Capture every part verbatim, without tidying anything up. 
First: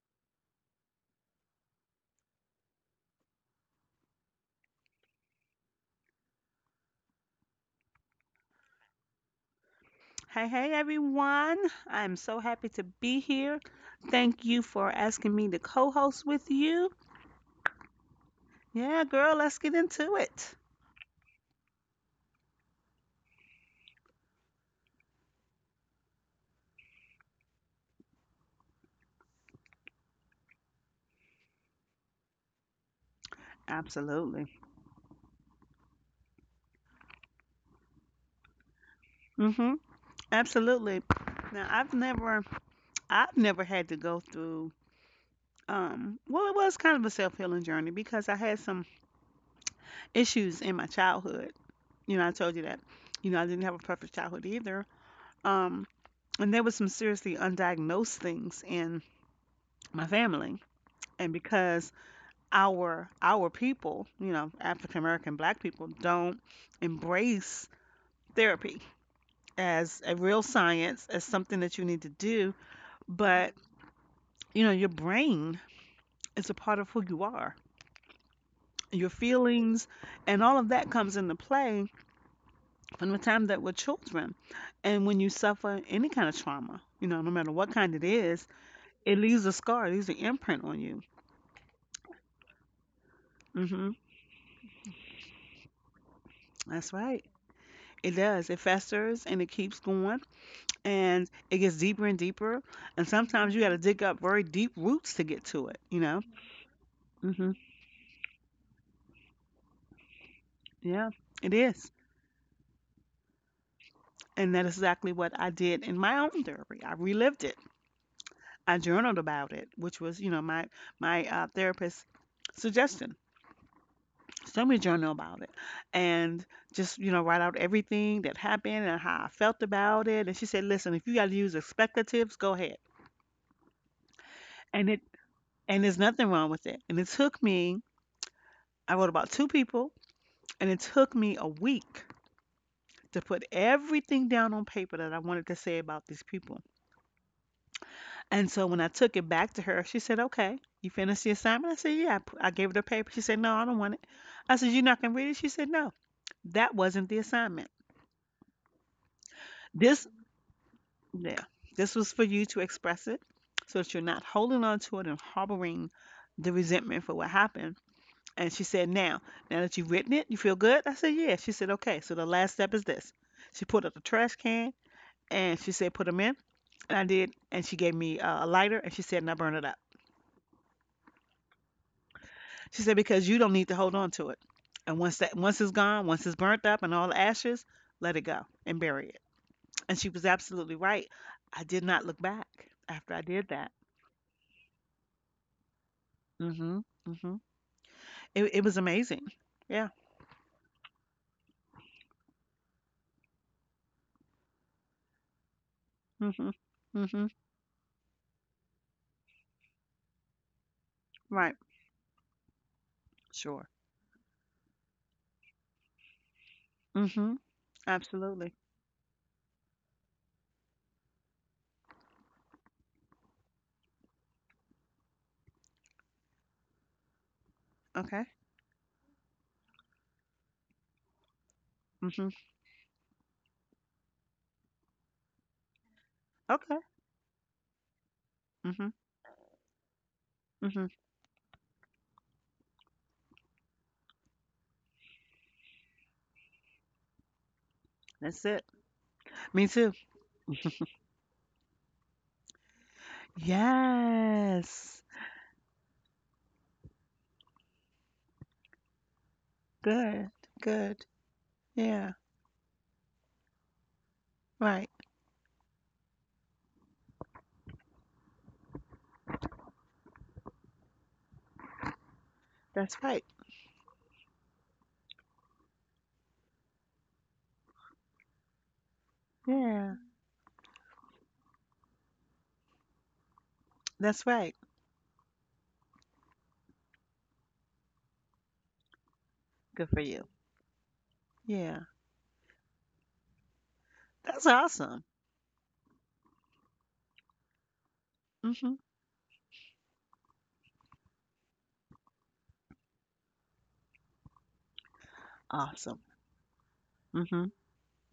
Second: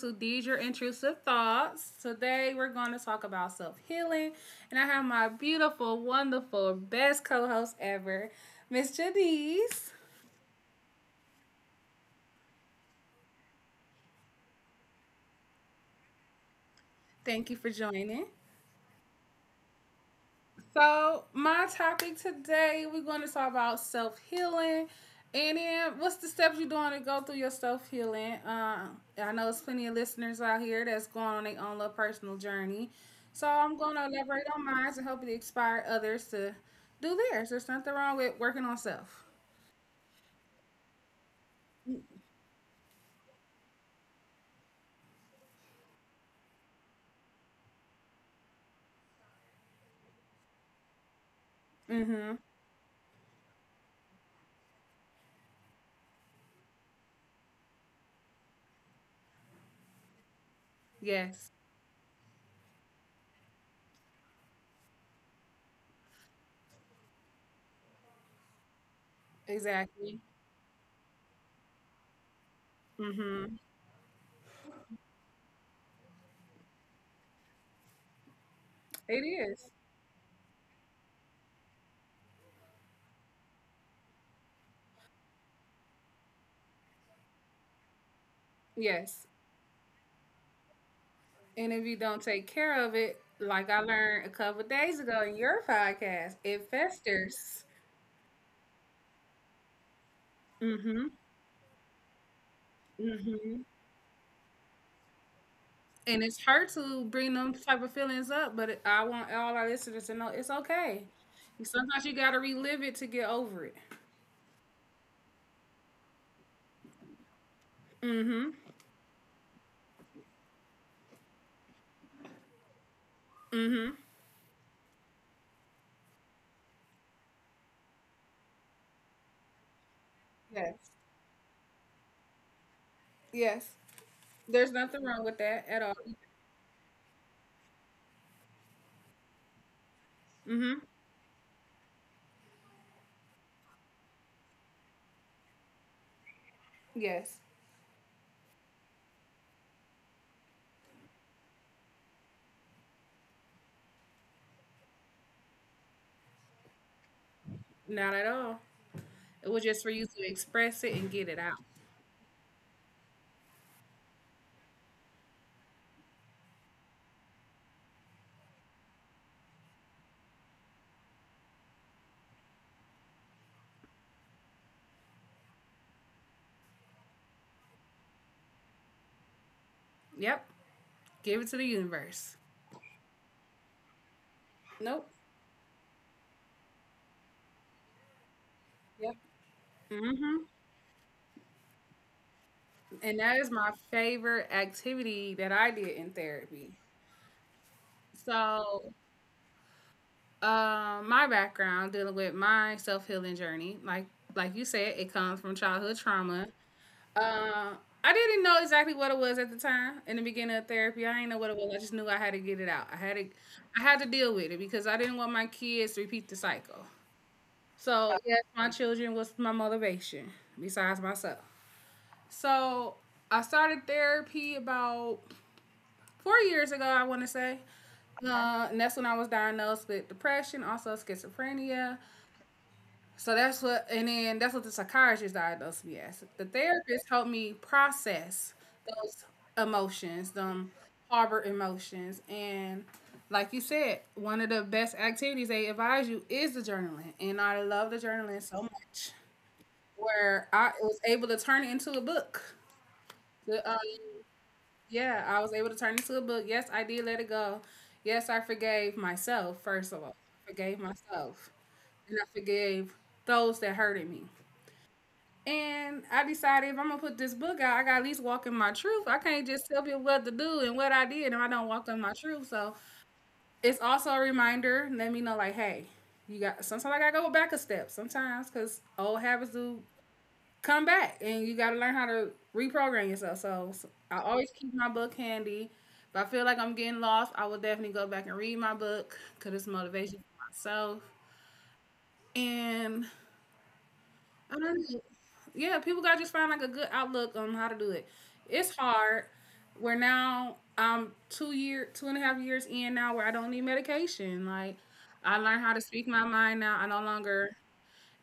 to These Your Intrusive Thoughts. Today we're going to talk about self healing, and I have my beautiful, wonderful, best co host ever, Miss Janice. Hey, hey, everyone. I'm so happy to be here. Thank you for asking me to co host with you. Thank you for joining. Yeah, girl, let's get into it. So, my topic today, we're going to talk about self healing. And then, what's the steps you're doing to go through your self healing? Uh, I know there's plenty of listeners out here that's going on their own little personal journey. So, I'm going to elaborate Absolutely. on mine and help it inspire others to do theirs. There's nothing wrong with working on self. Mm-hmm. Absolutely. Now, I've never, I've never had to go through, um, well, it was kind of a self healing journey because I had some issues in my childhood. Mm You hmm. know, I told you that, you know, I didn't have a perfect childhood either. Um, and there was some seriously undiagnosed things in my family. And Yes, because our our people, you know, African American black people don't embrace therapy as exactly. a real science, as something that you need to do, Mm hmm. but you know, your brain is a part of who you are. It Your is. feelings and all of that comes into play from the time that we're children. And when you suffer any kind of trauma, you know, no matter what kind it is, Yes. it leaves a scar, it leaves an imprint on you. And if you don't take care of it, like I hmm learned a couple days ago in your podcast, it That's right. festers. It does. It festers and it keeps going. Mm hmm. And it gets deeper and deeper. And Mm hmm. sometimes you got to dig up very deep roots to get to it, you And know? it's hard to bring them hmm type of feelings up, but it, I want all our listeners to know it's okay. Yeah, it is. Sometimes you gotta relive it to get over it. And that is exactly what I did in my own therapy. I relived it. Mm hmm. I journaled about it, which was, you know, my my uh, therapist suggestion. Mm hmm. So me journal about it, and just you know write out everything that happened and how I felt about it. And she said, Yes. "Listen, if you got to use expectatives, go ahead." Yes. There's And nothing it wrong with that at and all. there's nothing wrong with it. And it took me. I wrote about two people. Mm And hmm. it took me a week to put everything down on paper that I wanted to say about these people. Yes. And so when I took it back to her, she said, "Okay, you finished the assignment?" I said, "Yeah," I gave her the paper. She said, "No, I don't want it." I said, "You're not going to read it?" She said, "No, that wasn't the assignment." Not at all. It was just for you This, to express it and get it yeah, out. this was for you to express it so that you're not holding on to it and harboring the resentment for what happened. And she said, "Now, now that you've written it, you feel good?" I said, "Yeah." She said, "Okay, so the last step is this." She pulled out the trash can and she said put them in, and I did, and she gave me uh, a lighter and she said now burn it up. Yep. Give it to the universe. She said because you don't need to hold on to it, and Nope. once that, once it's gone, once it's burnt up and all the ashes, let it go and bury Yep. it. And she Mm was hmm. absolutely right. I did not look back after And I that did is my that. favorite activity that I did in therapy. Mm-hmm. Mm-hmm. It, it was So, amazing. Yeah. um, my background dealing with my self healing journey, like like you said, it comes from childhood trauma. Mm-hmm. Mm-hmm. Uh, I didn't know exactly what it was at the time in the beginning of therapy. I didn't know what Right. it was. I just knew I had to get it out. I had to, Sure. I had to deal with it because I didn't want my kids to repeat the cycle. Mm-hmm. So yes, Absolutely. my children was my motivation besides myself. So I started therapy about four years ago, I want to say. Okay. Uh, and that's when I was diagnosed with depression, also schizophrenia. Mm-hmm. So that's what, and then that's what the psychiatrist diagnosed me as. The Okay. therapist helped me process Mm-hmm. those emotions, them Mm-hmm. harbor emotions. And like you said, one of the best activities they advise you is the journaling. And I love the journaling That's so it. much, Me too. where I was able to turn it into a book. The, um, Yes. yeah, I was able to turn into a book. Yes, I did let it go. Yes, I forgave myself, first of all. Good. I forgave Good. myself. Yeah, And I forgave those that hurted me. right. And I decided if I'm gonna put this book out, I gotta at least walk in my truth. I can't just tell people what to do and what I did if I don't walk in my truth. So That's right. it's also a reminder, let me know like, hey, you got sometimes I gotta go back a step sometimes because old habits do Yeah, come back and you got to learn how to reprogram yourself. So, so I that's always right. keep my book handy. If I feel like I'm getting lost, I will definitely go back and read my book because it's Good for motivation you. for myself. Yeah, And that's I don't know. awesome. Yeah, people got to just find like a good outlook on how to do it. It's Mhm. hard. We're now um two year two and a half years in now where I don't need medication. Like I learned how to speak Awesome. my mind now. I no longer Mhm.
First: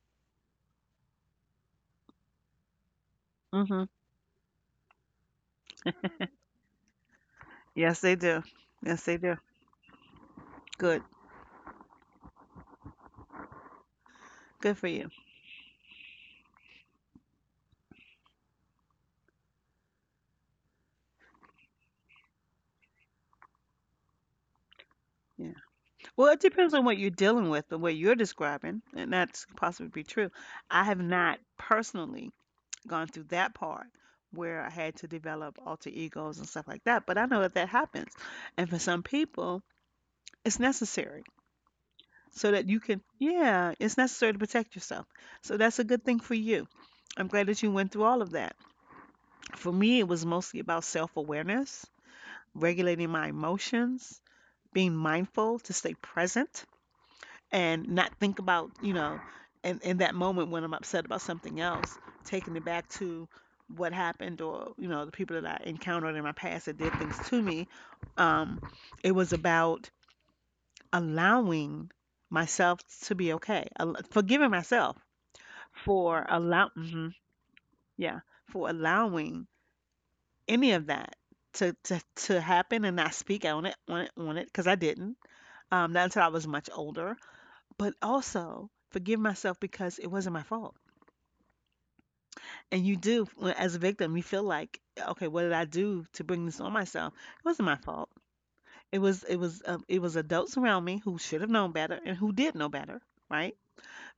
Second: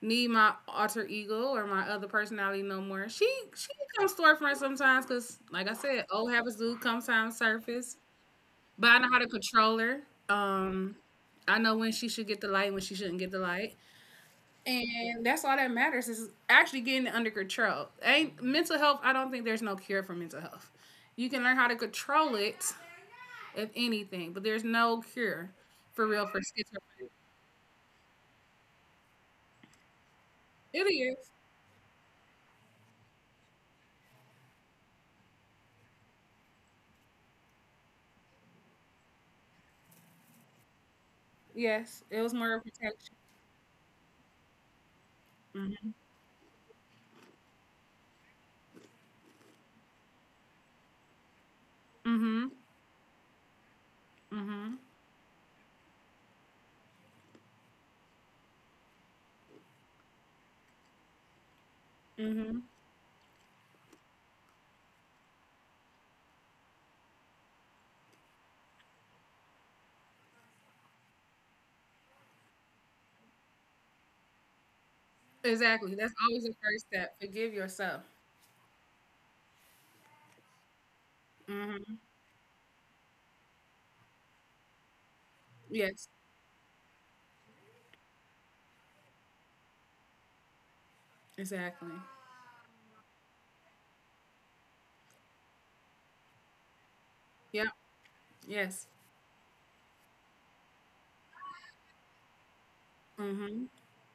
need my alter ego or my other personality no more. She she Mhm. comes to our friend sometimes because, like I said, old habits do come time Yes, surface. they do. But I Yes, know they how to do. control her. Good. Um, I know when she should get the light, when she shouldn't get the light, Good for you. and that's all that matters is actually getting it under control. Ain't mental health? I don't think there's no cure for mental health. You can learn how to control it, if anything, but there's no Yeah. cure for Well, real it for depends on what you're schizophrenia. dealing with, the way you're describing, and that's possibly be true. I It have is. not personally gone through that part where I had to develop alter egos and stuff like that, but I know that that happens. And for some people, it's necessary. Yes, it was So more that of you can, protection. yeah, it's necessary to protect yourself, so that's a Mm good thing for you. I'm glad that you went through all of that. For me it was mostly about self-awareness, hmm. regulating my emotions, Mm-hmm. being mindful to stay present and not think about, you know, in, in that moment when I'm upset about something else, taking Mm-hmm. it back to what happened or you know the people that I encountered in my past that did things to me. um, it was about allowing myself to be okay, al- forgiving myself Exactly. That's for always the allow, first mhm, step. Forgive yourself. yeah, for allowing any of that to, Mm-hmm. to to happen and not speak on it on it on it because I didn't, um, not Yes. until I was much older, but also forgive myself because it wasn't my fault. Exactly. And you do, when- as a victim, you feel like, okay, what did I do to bring this on myself? It wasn't Yep. my fault. Yes. It was it was uh, it was adults around me who should have known better and who did know better, right? Mm-hmm.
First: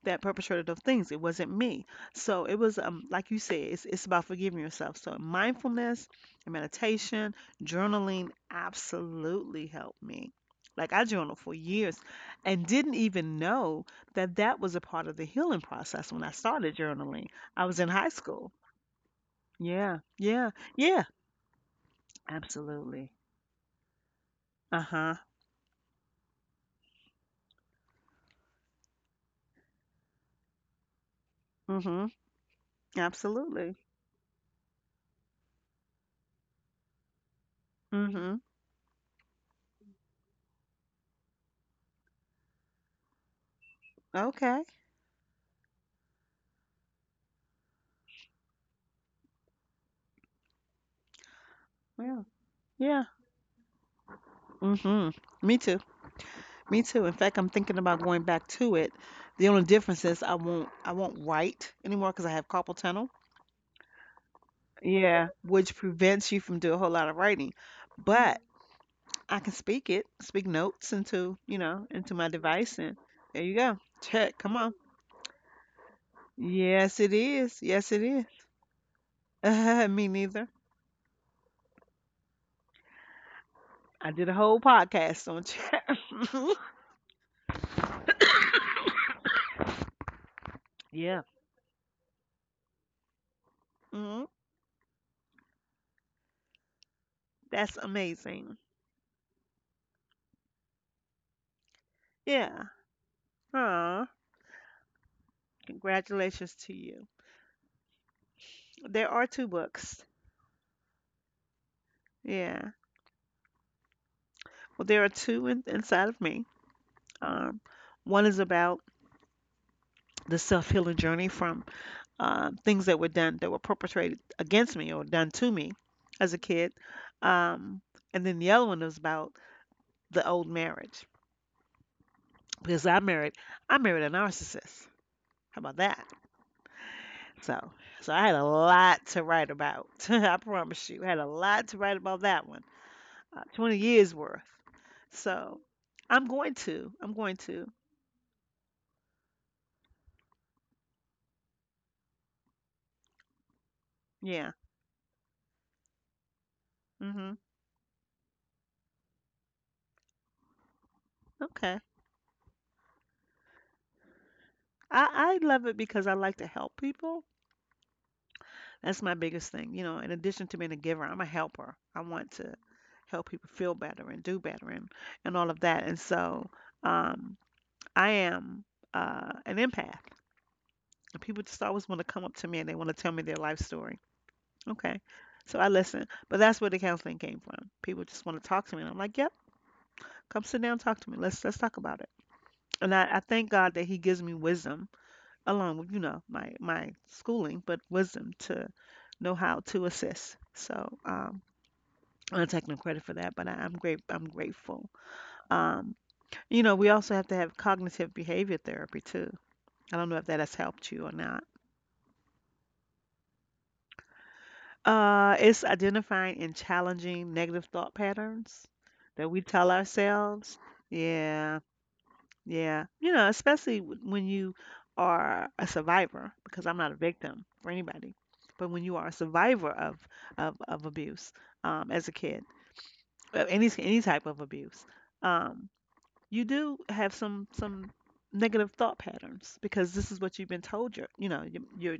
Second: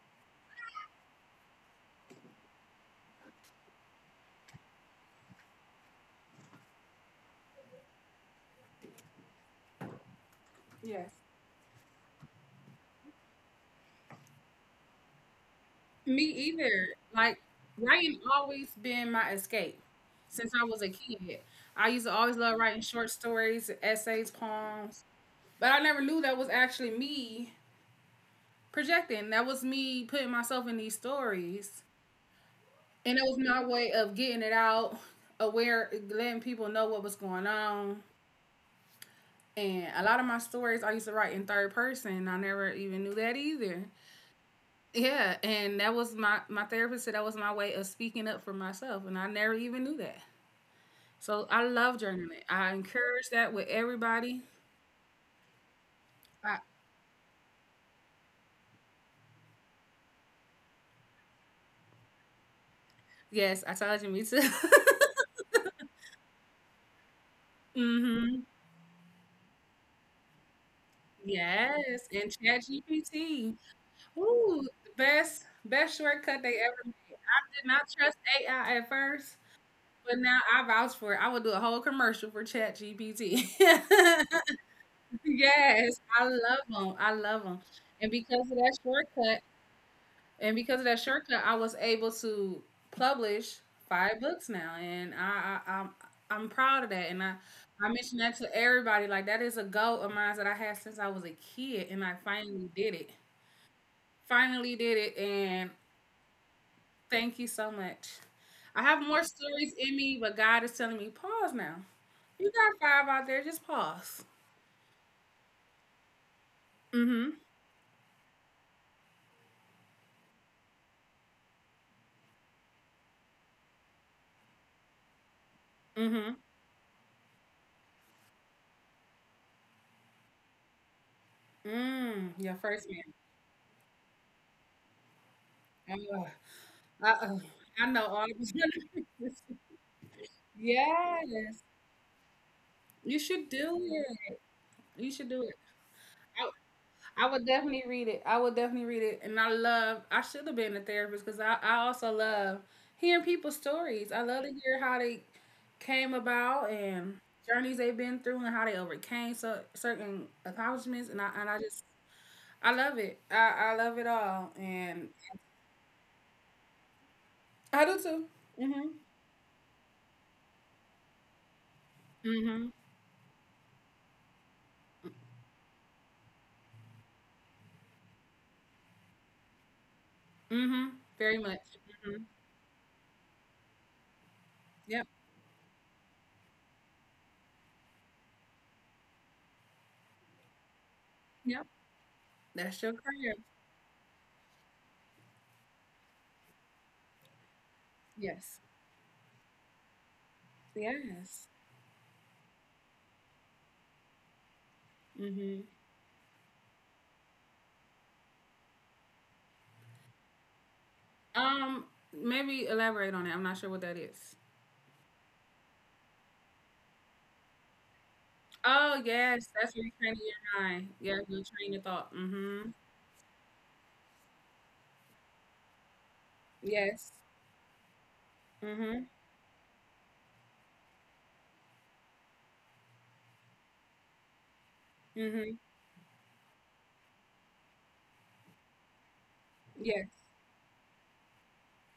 That perpetrated those things. It wasn't me. So it was um like you said, it's it's about forgiving yourself. So mindfulness and meditation, journaling absolutely helped me. Like I Yes. journaled for years and didn't even know that that was a part of the healing process Me when I started either. journaling. Like I was in high writing school. always been my escape Yeah. Yeah. since I was a Yeah. kid. I used to always love writing short Absolutely. stories, essays, poems. Uh-huh. But I never knew that was actually me projecting. That was me putting myself in these stories. Mhm. And it was my Absolutely. way of getting it out, aware, letting people know what was going on. Mhm. And a lot of my stories I used to write in third person. I never even knew that either. Okay. Yeah, and that was my my therapist said that was my way of speaking up for myself, and I never even knew that. So I love Yeah. journaling. I Yeah. encourage that with everybody. Mhm. Me too. I, Me too. In fact, I'm thinking about going back to it. The only difference is I won't I won't write anymore because I have carpal tunnel, yes, I told you, me too. yeah, which prevents you from doing a whole lot of writing. But Mm-hmm. I can speak it, speak notes into, you know, Yes, into my and device, and there you ChatGPT. go. Check. Come Ooh, on. the best best shortcut they ever Yes, it made. I is. did not Yes, it trust is. A I at first, Uh, me but now neither. I vouch for it. I would do a whole commercial for ChatGPT. I did a whole podcast on chat. Yes, I love them. I love them. And because of that shortcut, and because of that Yeah. shortcut, I was able to publish five Hmm. books now, and I, I I'm I'm proud of that. And I That's I mention that amazing. to everybody. Like that is a goal of mine that I had since I was a kid, and I Yeah. finally did it. Aw, Finally did it, and congratulations to you. thank you so much. I have There are more two stories in books. me, but God is telling me pause now. You Yeah. got five out there, just pause. Well, there are two in, inside of me. Mm-hmm. Um, One is about the self-healing journey from, um, things that were done that were perpetrated against me or done to me as a Mm-hmm. kid. Um, and then the other one is about the old marriage Mm, your because first I married I married a narcissist. How about man. that? Uh-oh. So, I know so I all had a of us. lot to write about. I promise you, I had a Yes. lot to write about that one. You Uh, should twenty do years it. worth. You should do it. So, I'm going to. I'm I, I going would to. definitely read it. I would definitely read it. And I love, I should have been a therapist because I, I also love hearing people's stories. I love Yeah. to hear how they came about and Mhm. journeys they've been through and how they overcame so, certain accomplishments. And I, and I Okay. just, I love it. I, I love it all. And I I love it because I like to help people. I do too. Mm-hmm. That's my biggest thing. You know, in addition to being a giver, I'm a helper. I want to Mm-hmm. help people feel better and do better and and all of that. And so, um, I am uh an empath. Mm-hmm. And Very people much. just always want to come Mm-hmm. up to me and they want to tell me their life story. Okay. Yep. So I listen. But that's where the counseling came from. People just want to talk to me and I'm like, "Yep, come sit down, talk to me. Let's let's Yep. talk about it." That's And your I I career. thank God that he gives me wisdom along with you know my my schooling, but wisdom Yes. to know how to assist. So um, Yes. I'm not taking no credit for that, but I, I'm great. I'm grateful. Hmm. Um, you know, we also have to have cognitive behavior therapy too. I don't know if that has helped you or not. Um, maybe elaborate on it. I'm not sure what that is. Uh, it's identifying and challenging negative thought patterns Oh that we yes, tell that's retraining ourselves. your mind. Yeah, you Yeah, train your thought. Mm-hmm. yeah. You know, especially w- when you are a survivor, because I'm not a Yes. victim for anybody, but when you Mm-hmm. are a survivor of of, of abuse, um, as a kid, uh, any any type of abuse, Mm-hmm. um, you do have some some negative thought patterns because this is Yes. what you've been told. You're you know you're, you're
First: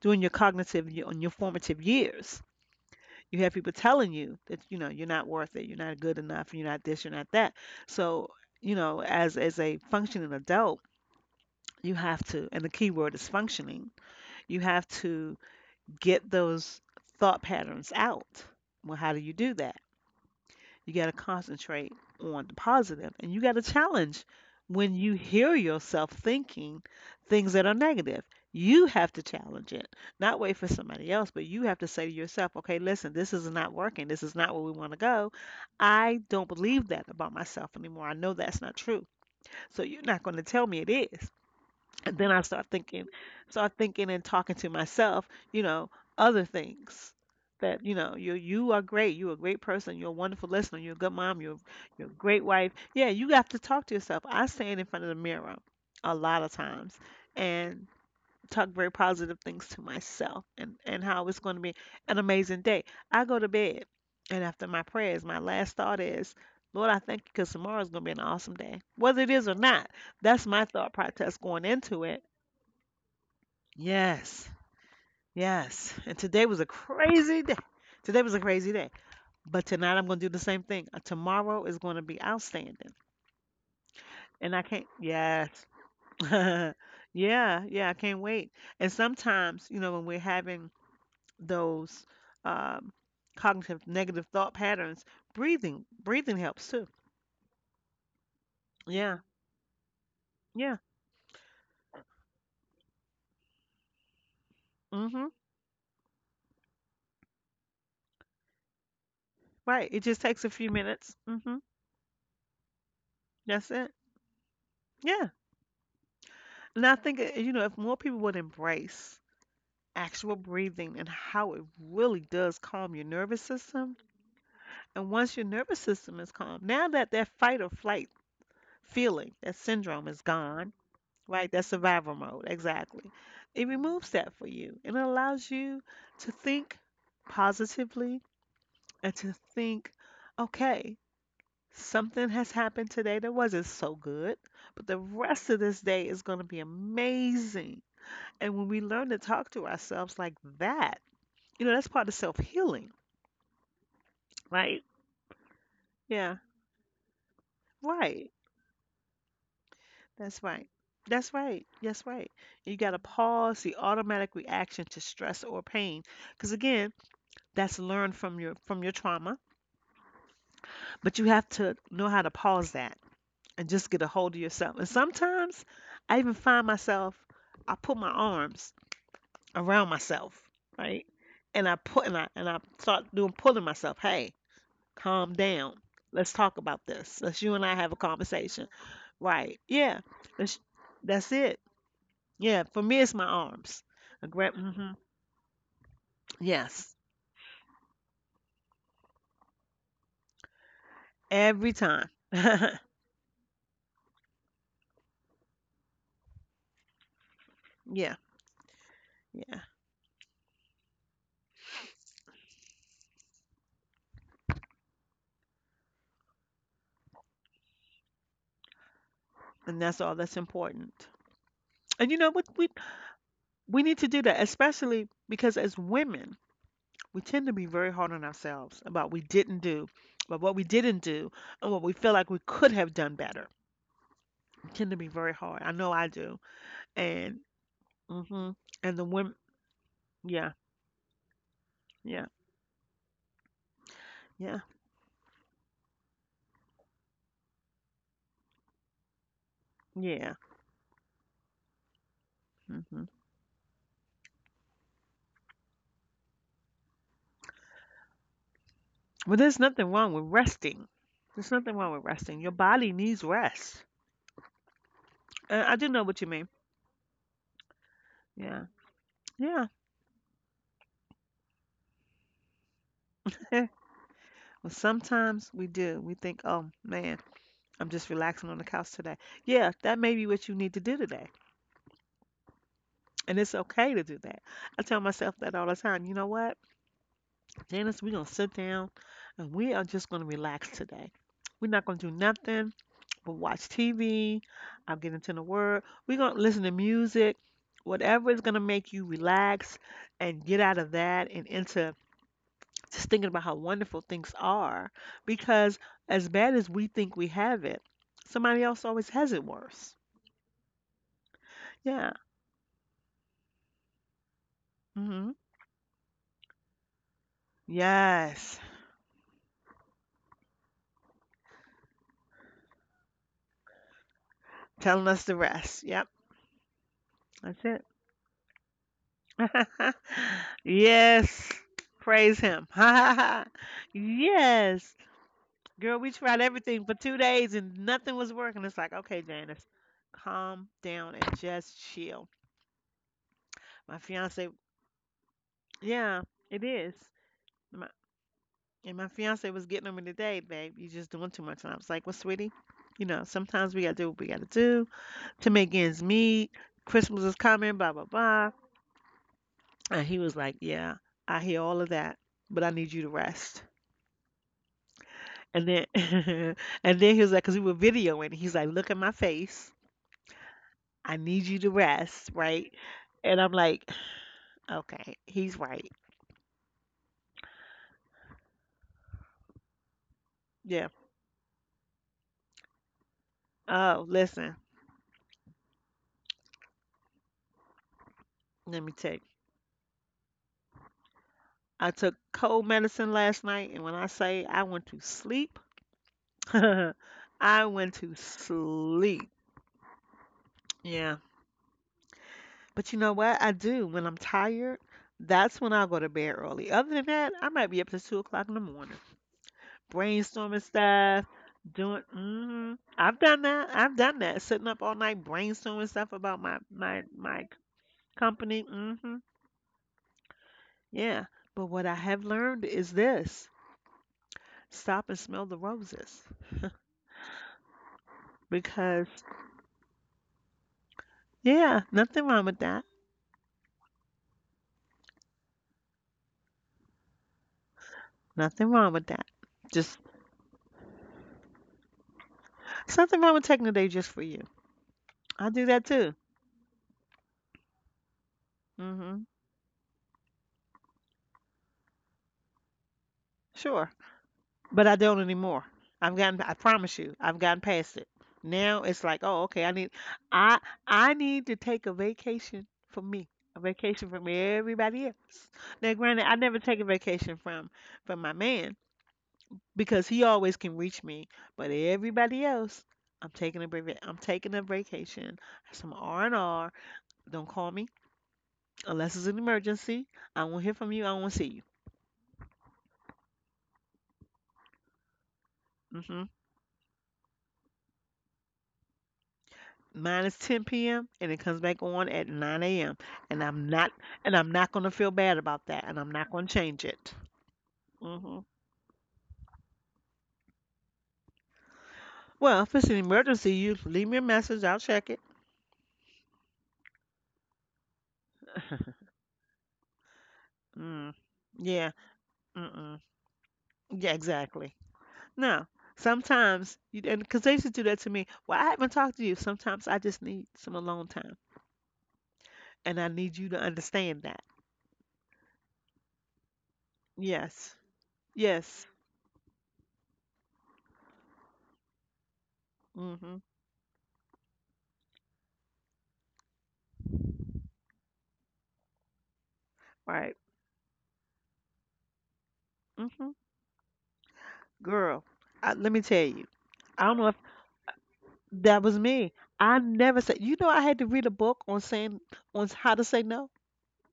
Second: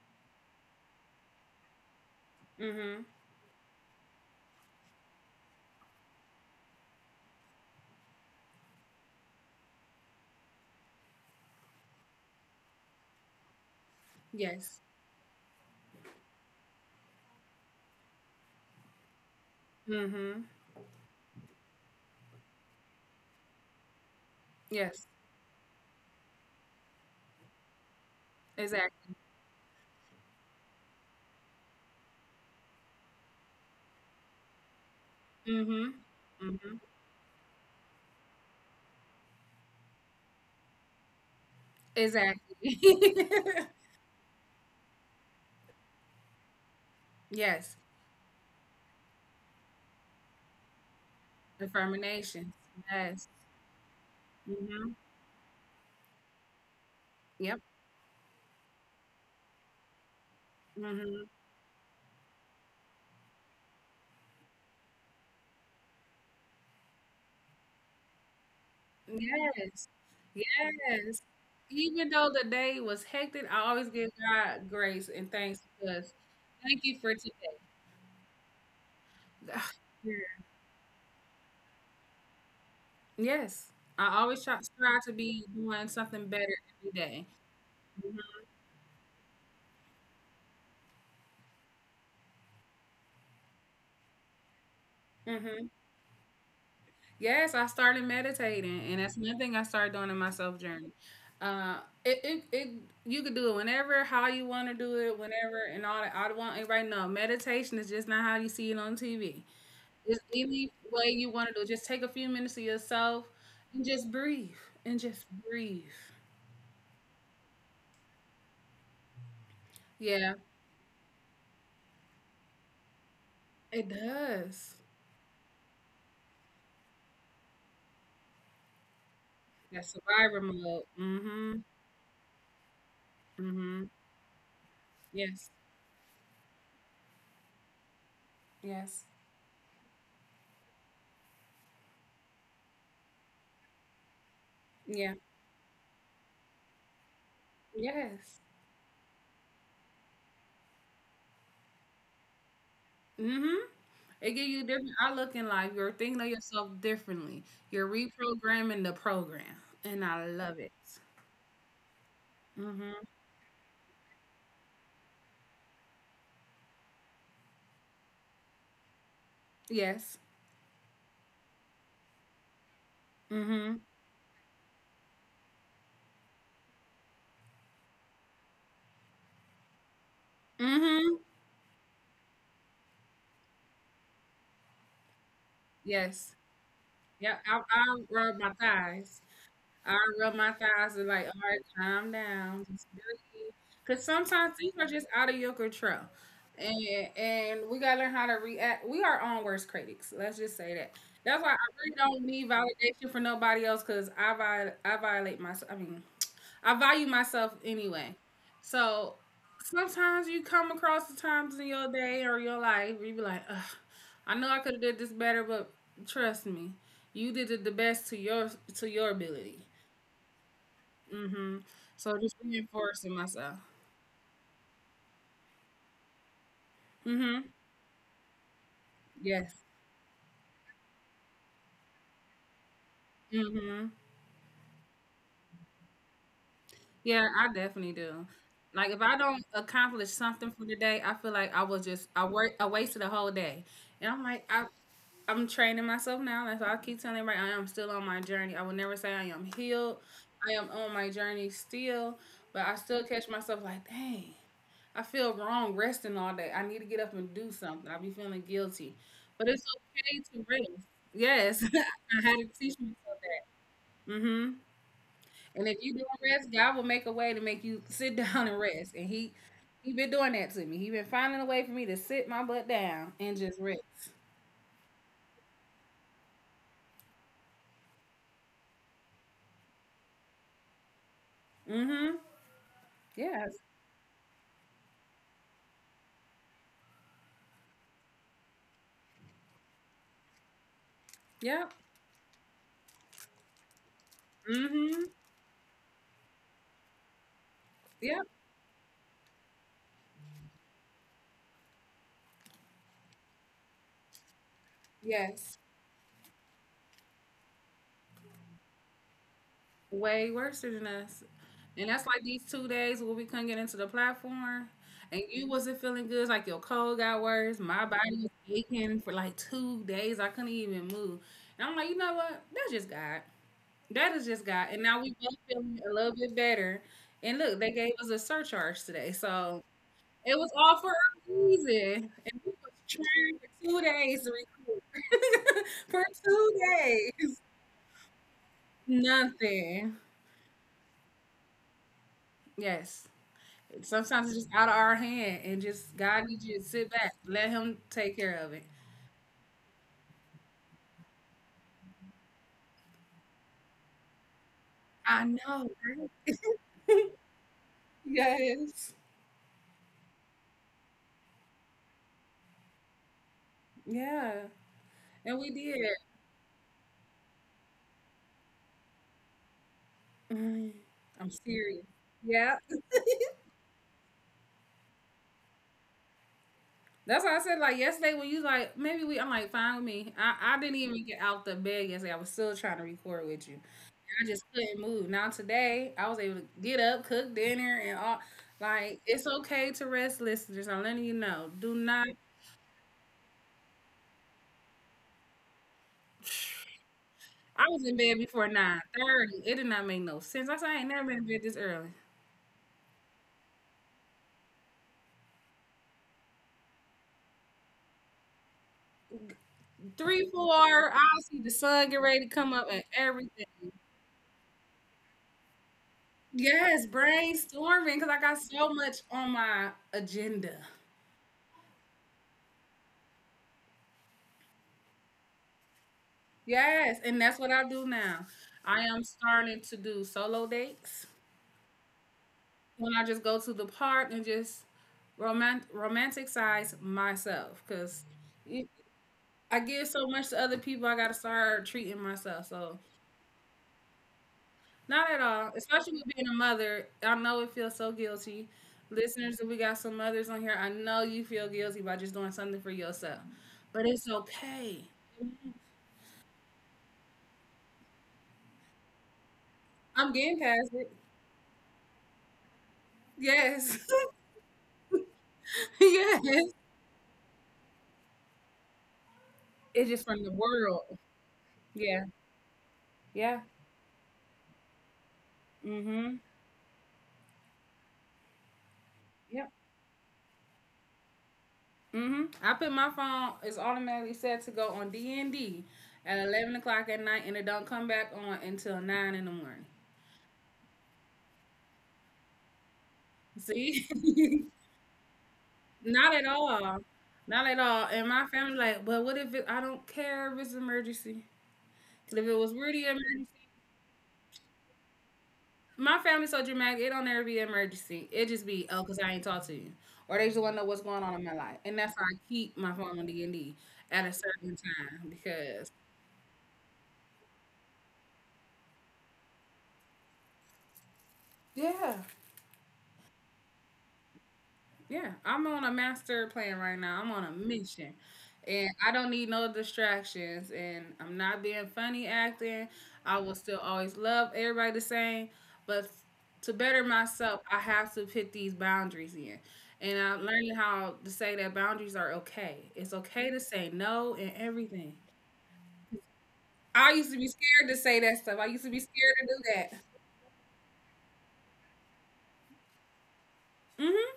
doing your cognitive your, on your formative years. Mm-hmm. You have people telling you that you know you're not worth it, you're not good enough, you're not this, you're not that. So you know, as as a functioning adult you have to, and the key word is functioning. You Yes. have to get those thought patterns out. Well, how do you do that? Mm-hmm. You got to concentrate on the positive and you got to challenge when Yes. you hear yourself thinking things that are negative. You have Exactly. to challenge it, not wait for somebody else, but you have to say to yourself, okay, listen, this is not working. This is not where we want to go. Mm-hmm. I don't Mm-hmm. believe that about myself anymore. I know that's not true. So you're not going to tell me it is. And then I Exactly. start thinking, start thinking and talking to myself, you know, other things Yes. that, you know, you you are great. You're a great person. You're a wonderful listener. You're a good mom. You're you're a great Affirmations. wife. Yeah, Yes. you have to talk to yourself. I stand in Mm-hmm. front of the mirror a lot of times Yep. and talk very positive things to myself and, and Mm-hmm. how it's going to be an amazing day. I go to bed and after my prayers, my last thought is, Lord, I thank you because tomorrow's going to be an awesome day. Whether it is or Yes. not, that's my thought Yes. process going into Even it. though the day was hectic, I always give Yes. God grace and thanks Yes. because And today was a thank you for crazy day. today. Today was a crazy day. But tonight I'm going to do Yeah. the same thing. Uh, Tomorrow is going to be outstanding. Yes. I always And try, I can't, try to be yes. doing something better every day. Yeah, yeah, I can't wait. And sometimes, you know, when we're having those um, cognitive negative thought patterns, Mm-hmm. breathing, breathing helps too. Yes, I started meditating, and that's Yeah, one thing I started doing in my self yeah. journey. Uh, it, it, it, you could do it whenever, how you want to do it, Mm-hmm. whenever, and all that. I don't want everybody to know meditation is just not how you see it on T V. Right. It Is just takes a any few way minutes. you wanna Mm-hmm. do it, just take a few minutes to yourself That's and it. just breathe, and just Yeah. breathe. And I think, uh, you know, if more people would embrace Yeah, actual breathing and how it really does calm your nervous it system. does. And once your nervous system is calm, now that that fight or flight feeling, that That syndrome is survivor gone, mode. Mm. right? Mhm. That survival mode, exactly. Mm It mhm. removes that for you and it Yes, allows you to think positively yes. and to think, okay, something has happened today that wasn't so good, but the Yeah. rest of this day is going to be amazing. Yes. And when we learn to talk to ourselves like that, you know, that's part of self healing, Mm. Mhm. It give you a right? different outlook in life, you're thinking of Yeah, yourself differently. You're right. reprogramming the program, and I That's love right. it. That's right. That's right. Mm. You got to Mhm. pause the automatic reaction to stress or pain, because again, that's learned from your from your trauma. Yes. But you have to know how to pause that Mm. and Mhm. just get a hold of yourself. And sometimes, I even find myself, I put my arms around myself, Mm. right, Mhm. and I put and I and I start doing pulling myself. Hey, calm down. Yes. Let's talk about this. Yeah, Let's you I and I I have a rub my conversation. thighs. Right. I Yeah. rub my That's thighs and like, that's all right, it. calm down, Yeah. For just me, it's my breathe. arms. Cause I sometimes grab. things are Hmm. just out of your control, Yes. and and we gotta learn how to react. We are our own worst critics. Let's just say that. That's why I Every really time. don't need yeah. validation from nobody else. Cause I viol- I violate myself. I mean, I value myself anyway. Yeah. So sometimes you come across the times in your day or your life where you be like, Ugh, I know I could have did this better, but trust me, you did it the best to your to your ability. And that's all that's important. Mhm. And So you know just what? We reinforcing myself. we need to do that, especially because as women, we Mhm. tend to be very hard on ourselves about what we Yes. didn't do, about what we didn't do, and what we feel like we could have done better. Mhm. We tend to be very hard. I know I do. Yeah, And I definitely do. hmm Like if and the I women. don't accomplish something Yeah. for the day, I feel like I was just I Yeah. work I wasted a whole day. And I'm like, Yeah. I I'm training myself now. That's why I keep telling everybody I am still on my journey. I will never say I am healed. Yeah. I am on my journey still, but I still Hmm. catch myself like, dang, I feel wrong resting all day. I need to get up and do something. I be feeling guilty, Well, but there's it's nothing wrong okay with to rest. resting. There's Yes, nothing wrong with I had resting. to Your teach body myself needs that. rest. Hmm. Uh, And if I do you know what you don't mean. rest, God will make a way to make you sit down and Yeah. rest. And He Yeah. He been doing that to me. He been finding a way for me to sit my butt down and just well, rest. sometimes we do. We think, oh, man, I'm just relaxing on the couch today. Yeah, that may be what you need to do today. Hmm. And it's Yes. okay to do that. I tell myself that all the time. You know what, Janice, we're going to sit down and we are just going to relax today. We're Yep. not going to do nothing. We'll watch T V. I'll Mm-hmm. get into the word. We're going to listen to music, Yep. whatever is going to make you relax and get out of that and into just thinking about how wonderful things are. Yes. Because as bad as we think we have it, somebody else always has it worse. Way worse than us. And that's Yeah. like these two days where we couldn't get into the platform and Hmm. you wasn't feeling good. It's like your cold got worse. My body was Yes. aching for like two days. I couldn't even move. And I'm like, you know what? That's just God. That is just God. And now Telling we us the both feeling rest. a Yep. little bit better. And look, That's they it. gave us a surcharge today. So it was all for a yes. reason. Praise And we him. was trying for two days to recoup. yes. Girl, For we tried two everything for two days. days and nothing was working. It's like, okay, Janice, Nothing. calm down and just chill. Yes. My Sometimes it's fiance, just out of our hand and just yeah, God needs you it to sit is. back. Let him My, take care of it. and my fiance was getting on me today, babe. You just doing too much. And I was like, well, sweetie, you know, sometimes we got to do what we got to do I to know, make ends right? meet. Christmas is coming, blah, blah, blah. Yes. And he was like, yeah, I hear all of that, but I need you to rest. Yeah. And we And then, did. and then he was like, because we were videoing, he's like, look at my face, Mm. I I'm need you to serious. rest, Yeah. right? And I'm like, okay, he's right. That's why I said like yesterday when you like maybe we I'm like fine with me. I, I didn't Yeah. even get out the bed yesterday. I was still trying to record with you. Oh, I just listen, couldn't move. Now today I was able to get up, cook dinner and all let me like tell you. it's okay to rest listeners. I'm letting you know. Do I not took cold medicine last night, and when I say I went to sleep, I I was went in to bed before sleep. nine thirty. It did not make no sense. I said, I ain't never Yeah. been in bed this early. But you know what I do when I'm tired? That's when I go to bed early. Other than that, I might be up to two o'clock in the morning, Three, brainstorming four, stuff, I'll see the sun doing. get ready to come up Mm, and I've done that. everything. I've done that. Sitting up all night brainstorming stuff about my Yes, my my brainstorming because I got company. so much Hmm. on my agenda. Yeah. But what I have learned is this, stop and smell the roses. Yes, and that's what I do now. I am Because, starting to do solo dates yeah, nothing wrong with that. when I just go to the park and just romant- romanticize myself because Nothing wrong with that. I give Just, so much to other people. I got to start treating myself. So. there's nothing wrong with taking a day just for you. Not at I all. do that Especially with too. being a mother. I know it feels so guilty. Hmm. Listeners, if we got some mothers on here, I know you feel guilty by just doing something for yourself. But Sure. it's okay. But I don't anymore. I've gotten, I promise you, I've gotten past it. Now it's like, oh, okay, I need, I'm getting I, past it. I need to take a vacation for me. A Yes. vacation from everybody else. Now, granted, I never Yes. take a vacation from from my man It's just because he from the always can world. reach me. But Yeah. everybody else, I'm Yeah. taking a break. I'm taking a vacation. Some Mm-hmm. R and R. Don't call me unless it's an Yep. emergency. I won't hear from you. I won't see Mm-hmm. I put my phone, it's automatically set to go on D and D you. at Hmm. eleven o'clock at night, and it don't come back on until nine in the morning. Mine is ten p m and it comes back on at nine a m and I'm See? not and I'm not gonna feel bad about that and Not I'm at not gonna all. change it. Not at all. And my Hmm. family like, well, what if it, I don't care if it's an emergency? 'Cause if it was really an Well, if it's an emergency, emergency, you leave me a message. I'll check it. my family so dramatic, it don't ever be an emergency. It just be, oh, because I ain't talk to you. Or they just want to know what's going on in Mm. my life. And that's why Yeah. I keep my phone on Mm-mm. D and D at a Yeah. certain Exactly. time because, Now, sometimes, you, and because they used to do that to me, well, I haven't talked to you. Sometimes I just need some alone time, yeah. and I need you to understand that. Yeah, I'm on a master plan right now. I'm on a Yes, mission. And yes, I don't need no distractions. And I'm not being funny acting. I will mm-hmm, still always love everybody the same. But to better myself, I have to put these boundaries in. And I'm right, learning how to say that boundaries are okay. It's okay mm-hmm. to say no and everything. Girl, I, let me tell you, I I used to don't be know if scared to say that stuff. I used to be that was scared to me. do that. I never said, you know, I had to read a book on saying on how to say no Hmm.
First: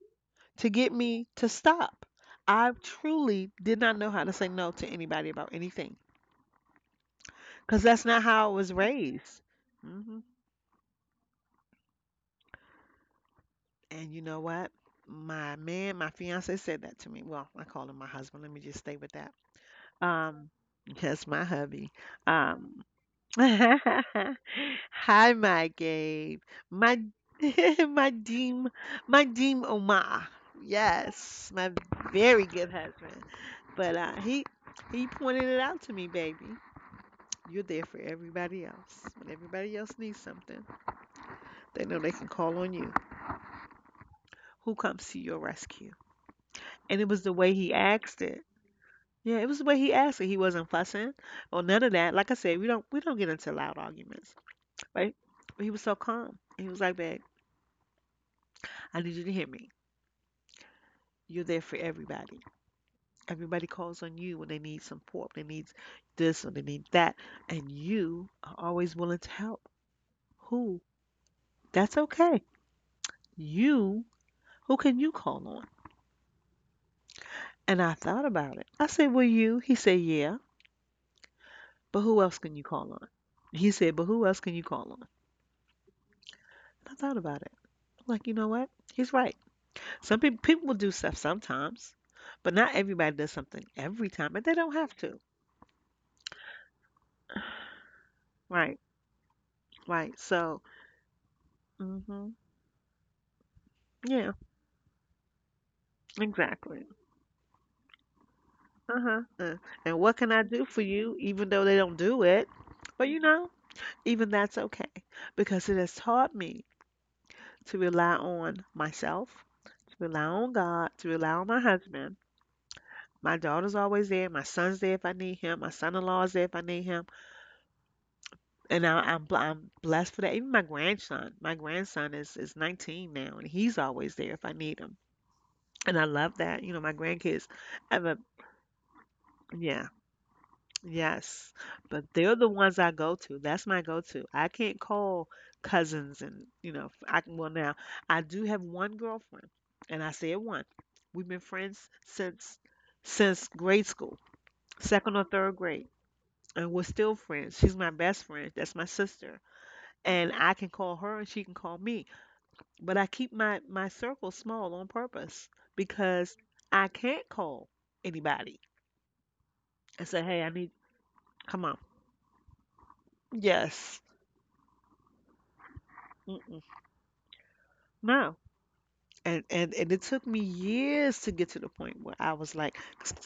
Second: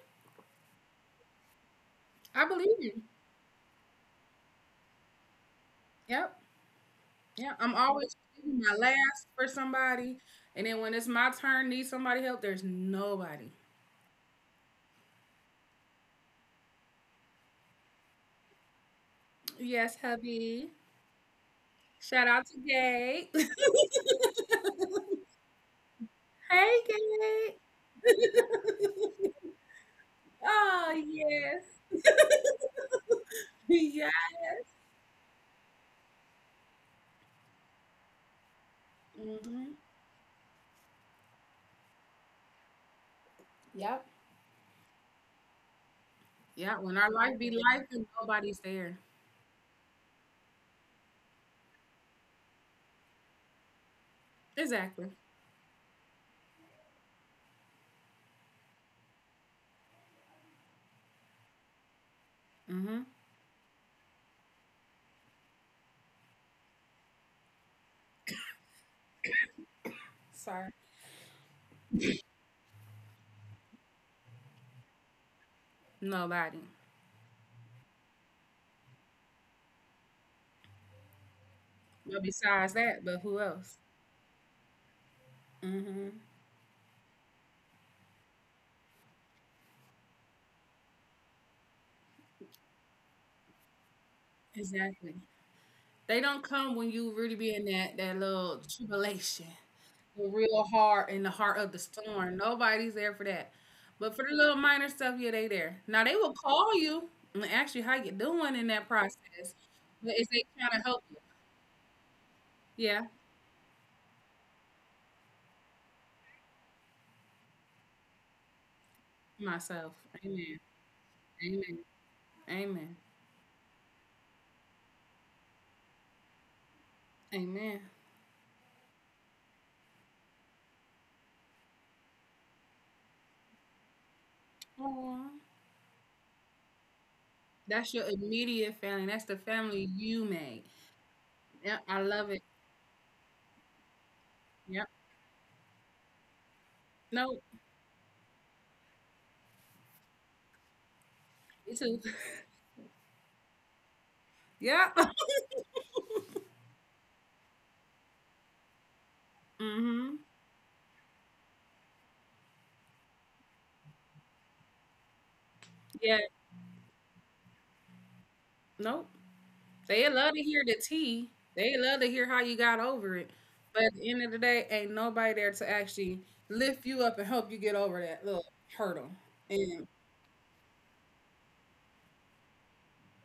to get me to stop. I believe I you. truly did not know how to say no to anybody about anything Yep. Yeah, I'm because that's always not how I saving was my last raised. for Mm-hmm. somebody, and then when it's my turn, need somebody help. There's nobody. And you know what? My man, my fiance said that to me. Well, I call him my husband. Let me just stay with that. Yes, Um, hubby. that's my hubby. Shout out to Um, Gay. Hey, hi, my Gabe, my Gay. my deem, my deem Omar. Oh Yes, yes. my very good husband. But Yeah. uh, he he pointed it out to me, baby. You're there for everybody else. When everybody Hmm. else needs something, they know they can call on you. Yep. Who comes to your rescue? Yeah. When And it our was the life be way he life and asked it. nobody's there. Yeah, it was the way he asked it. He wasn't fussing or none of that. Like I said, we don't we don't get into loud arguments, Exactly. right? But he was so calm. He was like, "Babe, I need you to hear me. You're there for everybody. Hmm. Everybody calls on you when they need support, they need this or they need that, and you are always willing to help. Sorry. Who? That's okay. You. Who can you call on?" Nobody. And I thought about it. I said, "Well, you." He said, "Yeah, but who But else can you besides call that, on?" but who He else? said, "But who else can you call on?" Hmm. I thought about it. Like, you know what? He's right. Some people people will do stuff sometimes, but not everybody does something every time, and they don't have Exactly. to. They don't come when you really be in that that little Right, tribulation, right. the So, real hard in the heart of the hmm storm. Nobody's there for that. But for yeah, the little minor stuff, yeah, they there. Now they will call exactly. you and ask you how you doing in that Uh-huh. Uh, process. and But what is can I they do for trying to help you, you? even though they don't do it? But Yeah, you know, even that's okay because it has taught me to rely on myself, to myself. rely on Amen. God, to rely on my Amen. husband. Amen. My daughter's always there. My son's there if I need him. My son-in-law is there if I need him. Amen. And I, I'm bl- I'm blessed for that. Even my grandson, my grandson is is nineteen now, and he's always there if I need him, Aw. and I love that. You know, my grandkids That's have your a immediate family. That's the yeah, family you made. yes, Yeah, but I they're love the it. ones I go to. That's my go-to. I can't Yep. call cousins, and you know, I can. No, Well, now I do have one girlfriend, and I said one. We've been me friends too. since since grade school, Yep. second or third grade, and we're still friends. She's my best friend. That's my sister Mm-hmm. and I can call her and she can call me. But I keep my my circle small on purpose Yeah. because I can't call anybody Nope. and They say, love "Hey, to I hear need, the tea. come on." They love to hear how you got over it. But Yes. at the end of the day, ain't nobody there to actually Mm-mm. lift you up and help you get over that No. little hurdle. And and And and it took me years to get to the point where I was like,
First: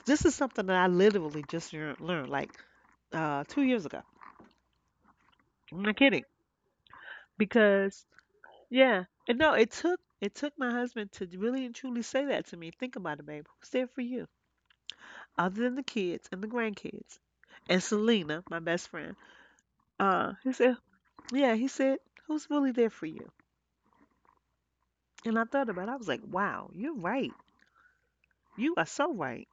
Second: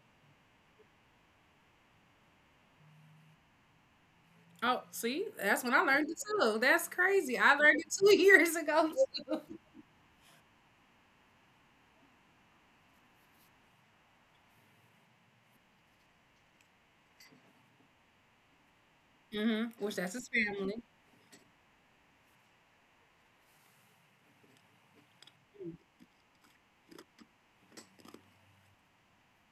"This is something that I literally just lear- learned like uh two years ago." oh, see, that's when I I'm not learned it kidding too. That's crazy. I learned it because two years ago yeah. And too. no, it took it took my husband to really and truly say that to me. Think about it, babe. Who's there for you other than the kids and the grandkids? And Selena, my best friend, Hmm. Which that's his Uh, he said, family. yeah, he said, who's really there for you? And I thought about it. I was like, wow, you're right. You are so right.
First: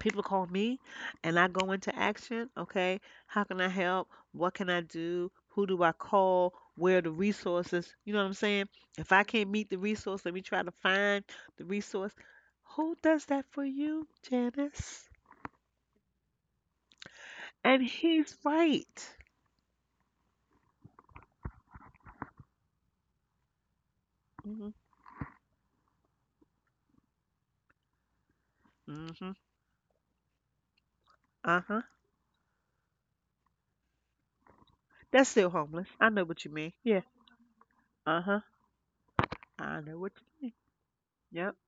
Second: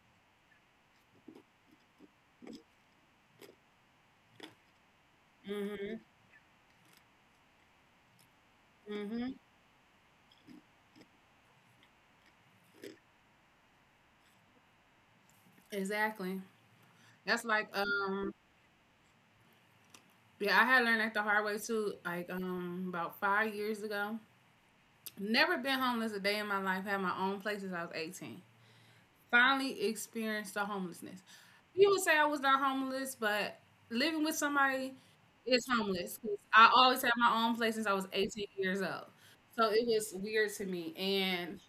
People call me and I go into action. Okay. How can I help? What can I do? Who do I Mm-hmm. call? Where are the resources? You know what I'm saying? If I Mm-hmm. can't meet the resource, let me try to find the resource. Who does that for you, Janice? Exactly. That's like And um he's right. yeah, I had learned that the hard way too, like um about five years ago. Hmm Never been homeless a day in my life, had my own place since I was eighteen. hmm. Finally experienced the homelessness. Uh-huh. You would say I was not homeless, but living with somebody That's still is homeless. I homeless. know 'Cause what you I mean. Yeah. always had my own place since I was Uh-huh. eighteen years old. So I it know what was you weird mean. to me. Yep. And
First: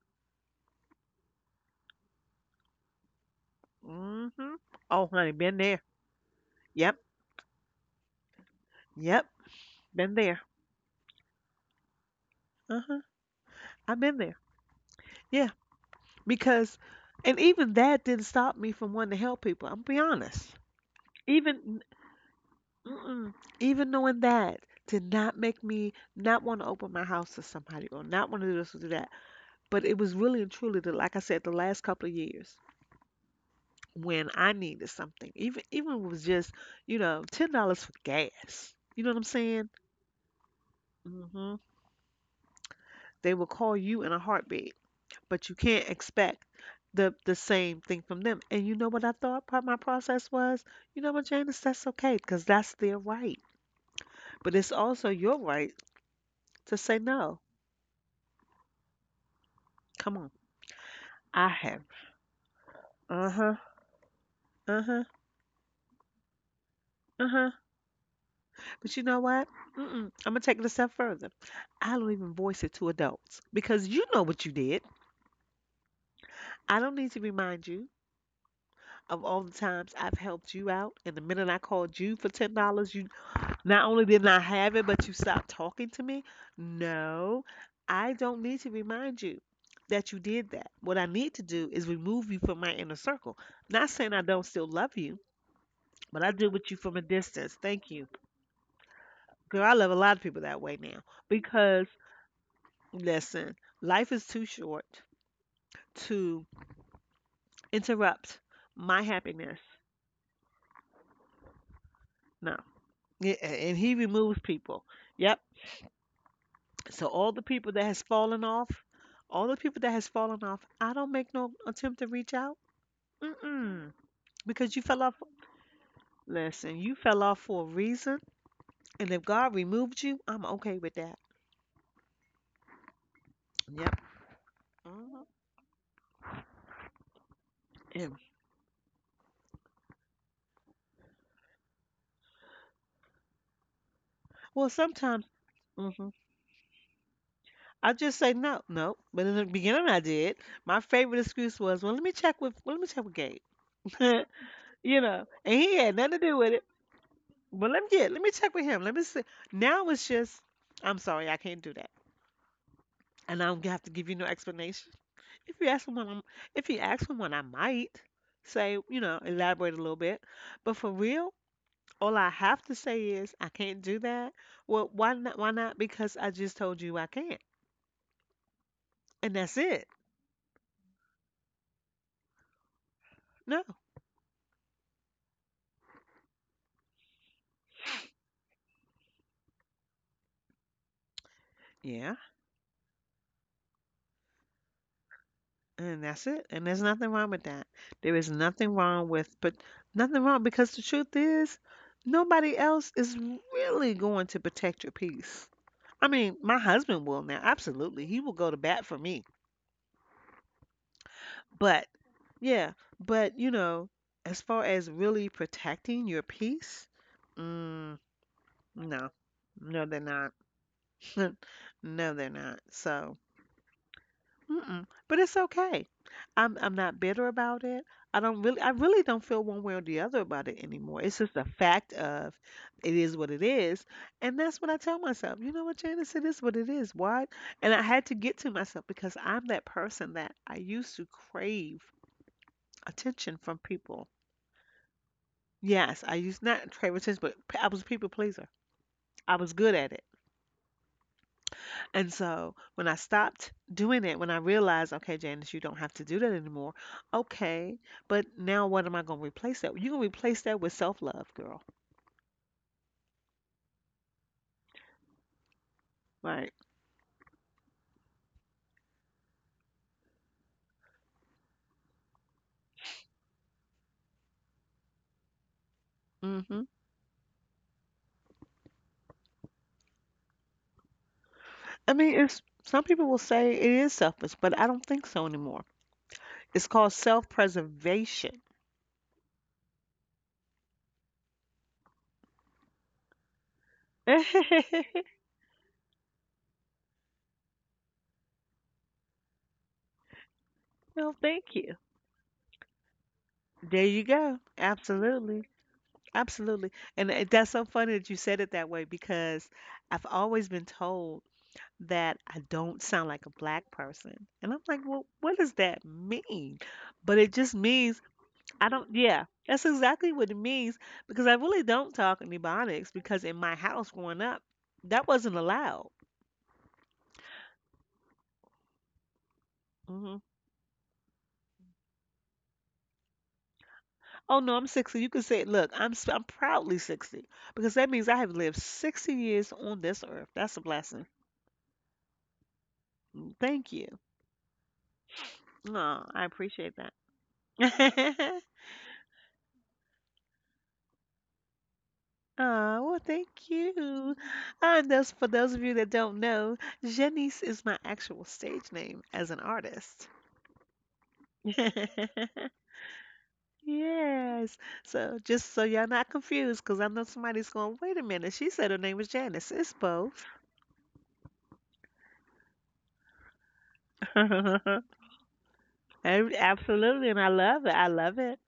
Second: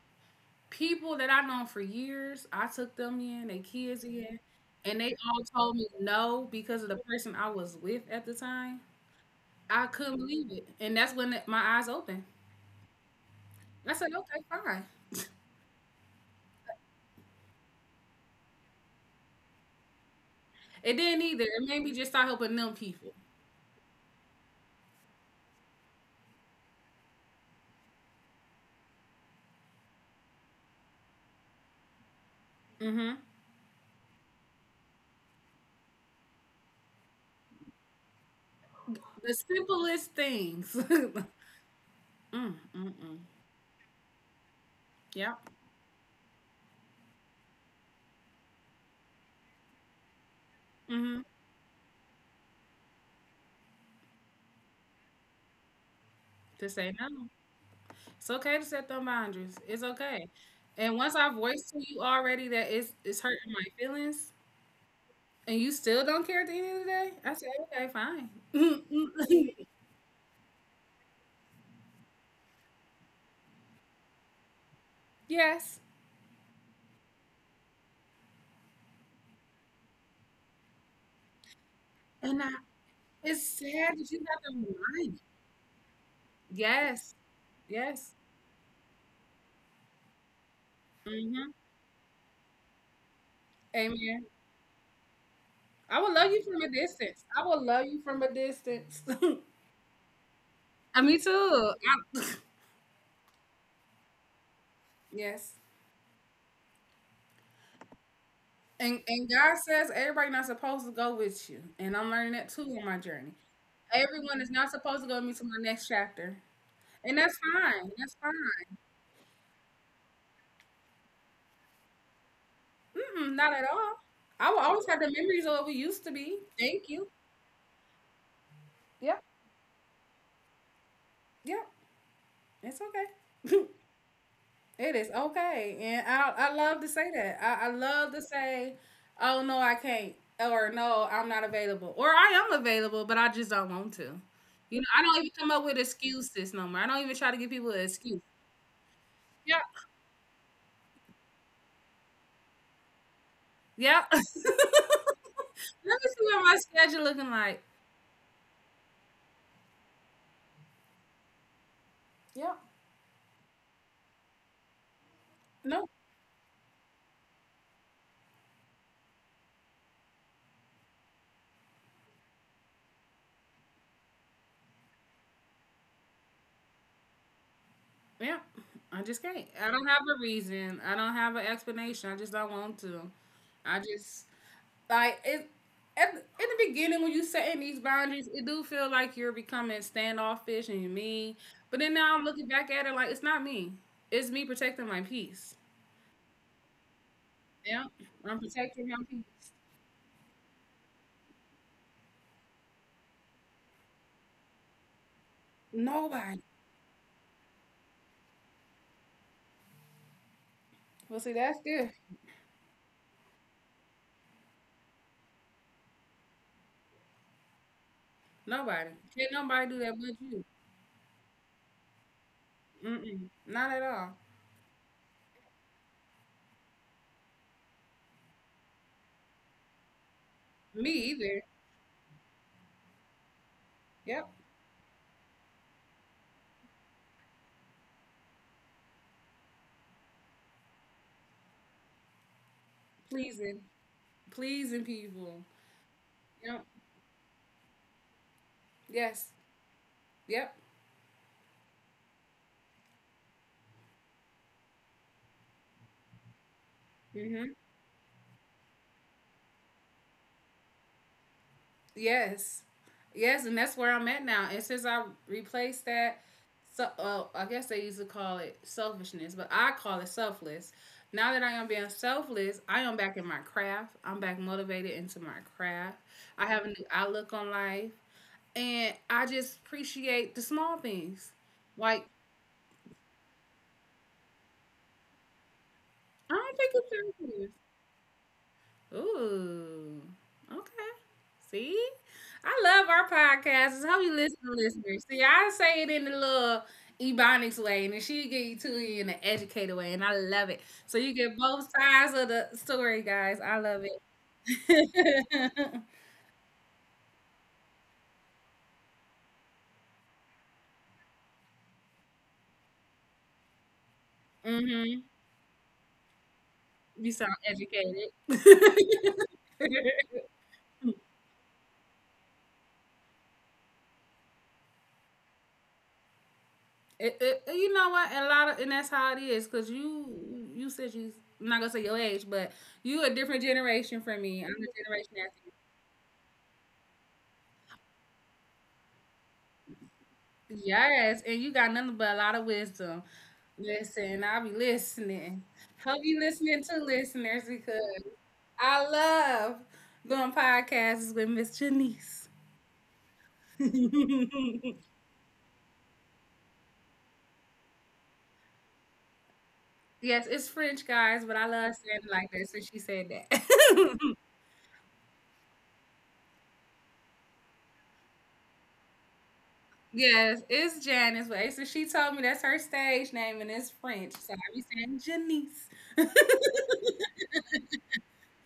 people that I've known for years, I took them in, they kids in, Mhm. and Oh, they honey, all been told there. me no because of Yep. the person I was with at the time. Yep. I Been couldn't there. believe it. And that's when it- my eyes opened. Uh-huh. I I've said, been there. okay, fine. Yeah. Because And even that didn't stop me from wanting to help people. I'm be honest. It didn't either. It Even made me just start helping them people. mm-mm, even knowing that did not make me not want to open my house to somebody or not want to do this or do that. But it was really and truly the like I said, the last couple of years Hmm. when I needed something. Even even if it was just, you know, ten dollars for gas. You know what I'm The saying? simplest things. Mm, hmm mm, mm. They will call you in a heartbeat, but you Yep. can't expect the the same thing from them. And you know what I thought part of my process was? You know what, Mm-hmm. Janice, that's okay because that's their right. But it's also your right To to say say no. no. It's okay to set them boundaries. It's Come on, okay. And once I I voiced have. to you already that it's it's Uh huh. hurting my feelings, Uh huh. and you still don't care at the end of the day, Uh I huh. say okay, fine. But you know what? Mm-mm. I'm gonna take it a step further. I don't even voice it to adults because you know what you did. Yes. I don't need to remind you of all the times I've helped you out, and the minute I called you for And ten I, dollars, you— it's not sad only that didn't you I have to have it, but you remind me. stopped talking to me? Yes. No, I Yes. don't need to remind you that you did that. What I need to Mm-hmm. do is remove you from my inner circle. Not saying I Amen. don't still love you, I will but I love you deal from with a you from a distance. I distance. will Thank love you. you from a distance. Girl, I love a lot of people that way now Uh, Me too. because, I- listen, life is too short yes. to interrupt my And and happiness. God says everybody not supposed to go with you. And I'm learning that No. too on my journey. Yeah, and he removes Everyone is not people. supposed to go with me Yep. to my next chapter. So And all that's the people that fine. has That's fallen fine. off, all the people that has fallen off, I don't make no attempt to reach out. Mm-mm, not at Mm-mm. all. I will Because you always have fell the off. memories of what we used to be. Listen, Thank you you. fell off for a reason, and if Yep. God removed you, I'm okay with that. Yep. It's okay. Yep. It is Mhm. okay. And I I love to say that. I, I And, love to say, oh no, I can't. Or no, I'm not available. Or I am available, but I just don't want to. well, You know, I don't sometimes even come up with hmm excuses no more. I don't even try to give people an I just excuse. say no, no. But in the Yeah. beginning, I did. My favorite excuse was, well, let me check with, well, let me check with Gabe. Yeah. Let you know, and he me had nothing to see do what with my it. schedule looking like. But let me, yeah, let me check with him. Let me see. Now it's just, I'm sorry, I can't do— Yeah, and I don't have to give you no explanation. If you ask no. for one, I'm- If you ask for one, I might say, you know, elaborate a little bit. But for real, all I have to say is I can't do that. Well, why not? Why not? Because I just told you I can't, Yeah. I just and can't. that's I don't it. have a reason. I don't have an explanation. I just don't want to. No, I just like it. At, in the beginning, when you setting these boundaries, it do feel like you're becoming standoffish and you're mean. But then now I'm yeah, looking back at it like it's not me. It's me protecting my peace. and that's it. And there's nothing wrong with that. Yeah, There I'm is protecting nothing my wrong with, peace. but nothing wrong because the truth is, nobody else is really going to protect your peace. I Nobody. mean, my husband will now. Absolutely, he will go to bat for me. Well, see, that's good. But yeah, but you know, as far as really protecting your peace, mm, Nobody. no, Can't nobody do no, that they're but not. you. No, they're not. So, Mm-mm. Not at all. mm-mm. But it's okay. I'm I'm not bitter about it. I don't really, I really don't feel one way or the other about it Me anymore. It's just either. a fact of— it is what it is, Yep. and that's what I tell myself. You know what, Janice, it is what it is. What? And I had to get to myself because I'm that person that I used to crave attention from Pleasing. people. Pleasing people. Yes, I used Yep. not favoritism, but p- I was a people pleaser. Yes. I was good at it. Yep. And so when I stopped doing it, when I realized, okay, Janice, you don't have to do that anymore. Mm-hmm. Okay, but now what am I going to replace that? You're going to replace that with self-love, girl, Yes. Yes, and that's where I'm at now. And since I replaced that, right? so uh, I guess they used to call it selfishness, but I call it selfless. Now that I am being selfless, I am back in my craft. I'm back motivated into my craft. I Mm-hmm. have a new outlook on life, and I just appreciate the small things. I Like mean, it's— some people will say it is selfish, but I don't think so anymore. I don't It's think called it's self-preservation. Ooh. Okay. See? I love our podcasts. How you no, listen to listeners. See, I say it in the little ebonics way, and then she get you to it in the educated way, and I love it. So you get thank both you. sides of the story, guys. I There love you go. Absolutely. it. Absolutely. And it, that's so funny that you said it that way because I've always been told that I don't sound like a black person. And I'm like, Mm-hmm. well, what does that mean? You But it sound just means educated. I don't, yeah, that's exactly what it means because I really don't talk in Ebonics because in my house growing up, that wasn't allowed. It- it- you know what? A lot of and that's how it is, cause hmm you you said you I'm not gonna say your age, but you a different generation from Oh me. I'm no, I'm a sixty. You generation can say, after. look, I'm s- I'm proudly sixty because that means I have lived sixty years on this earth. That's a blessing. Yes, and you got nothing but a lot of wisdom. Thank you. Listen, I'll be listening. Hope No, you I listening appreciate to that. listeners because I love doing podcasts with Miss Janice. Oh, well, thank you. Uh, and those, for those of you that don't know, Janice is my actual stage name as an artist. Yes, it's French guys, but I love saying it like that, so she said that. Yes. So just so y'all not confused, because I know somebody's going, wait a minute, she said her name was Janice. It's both. Yes, it's Janice, but so she told me that's her stage name and it's French. So I be Ab- saying Absolutely. And I love it. I love it.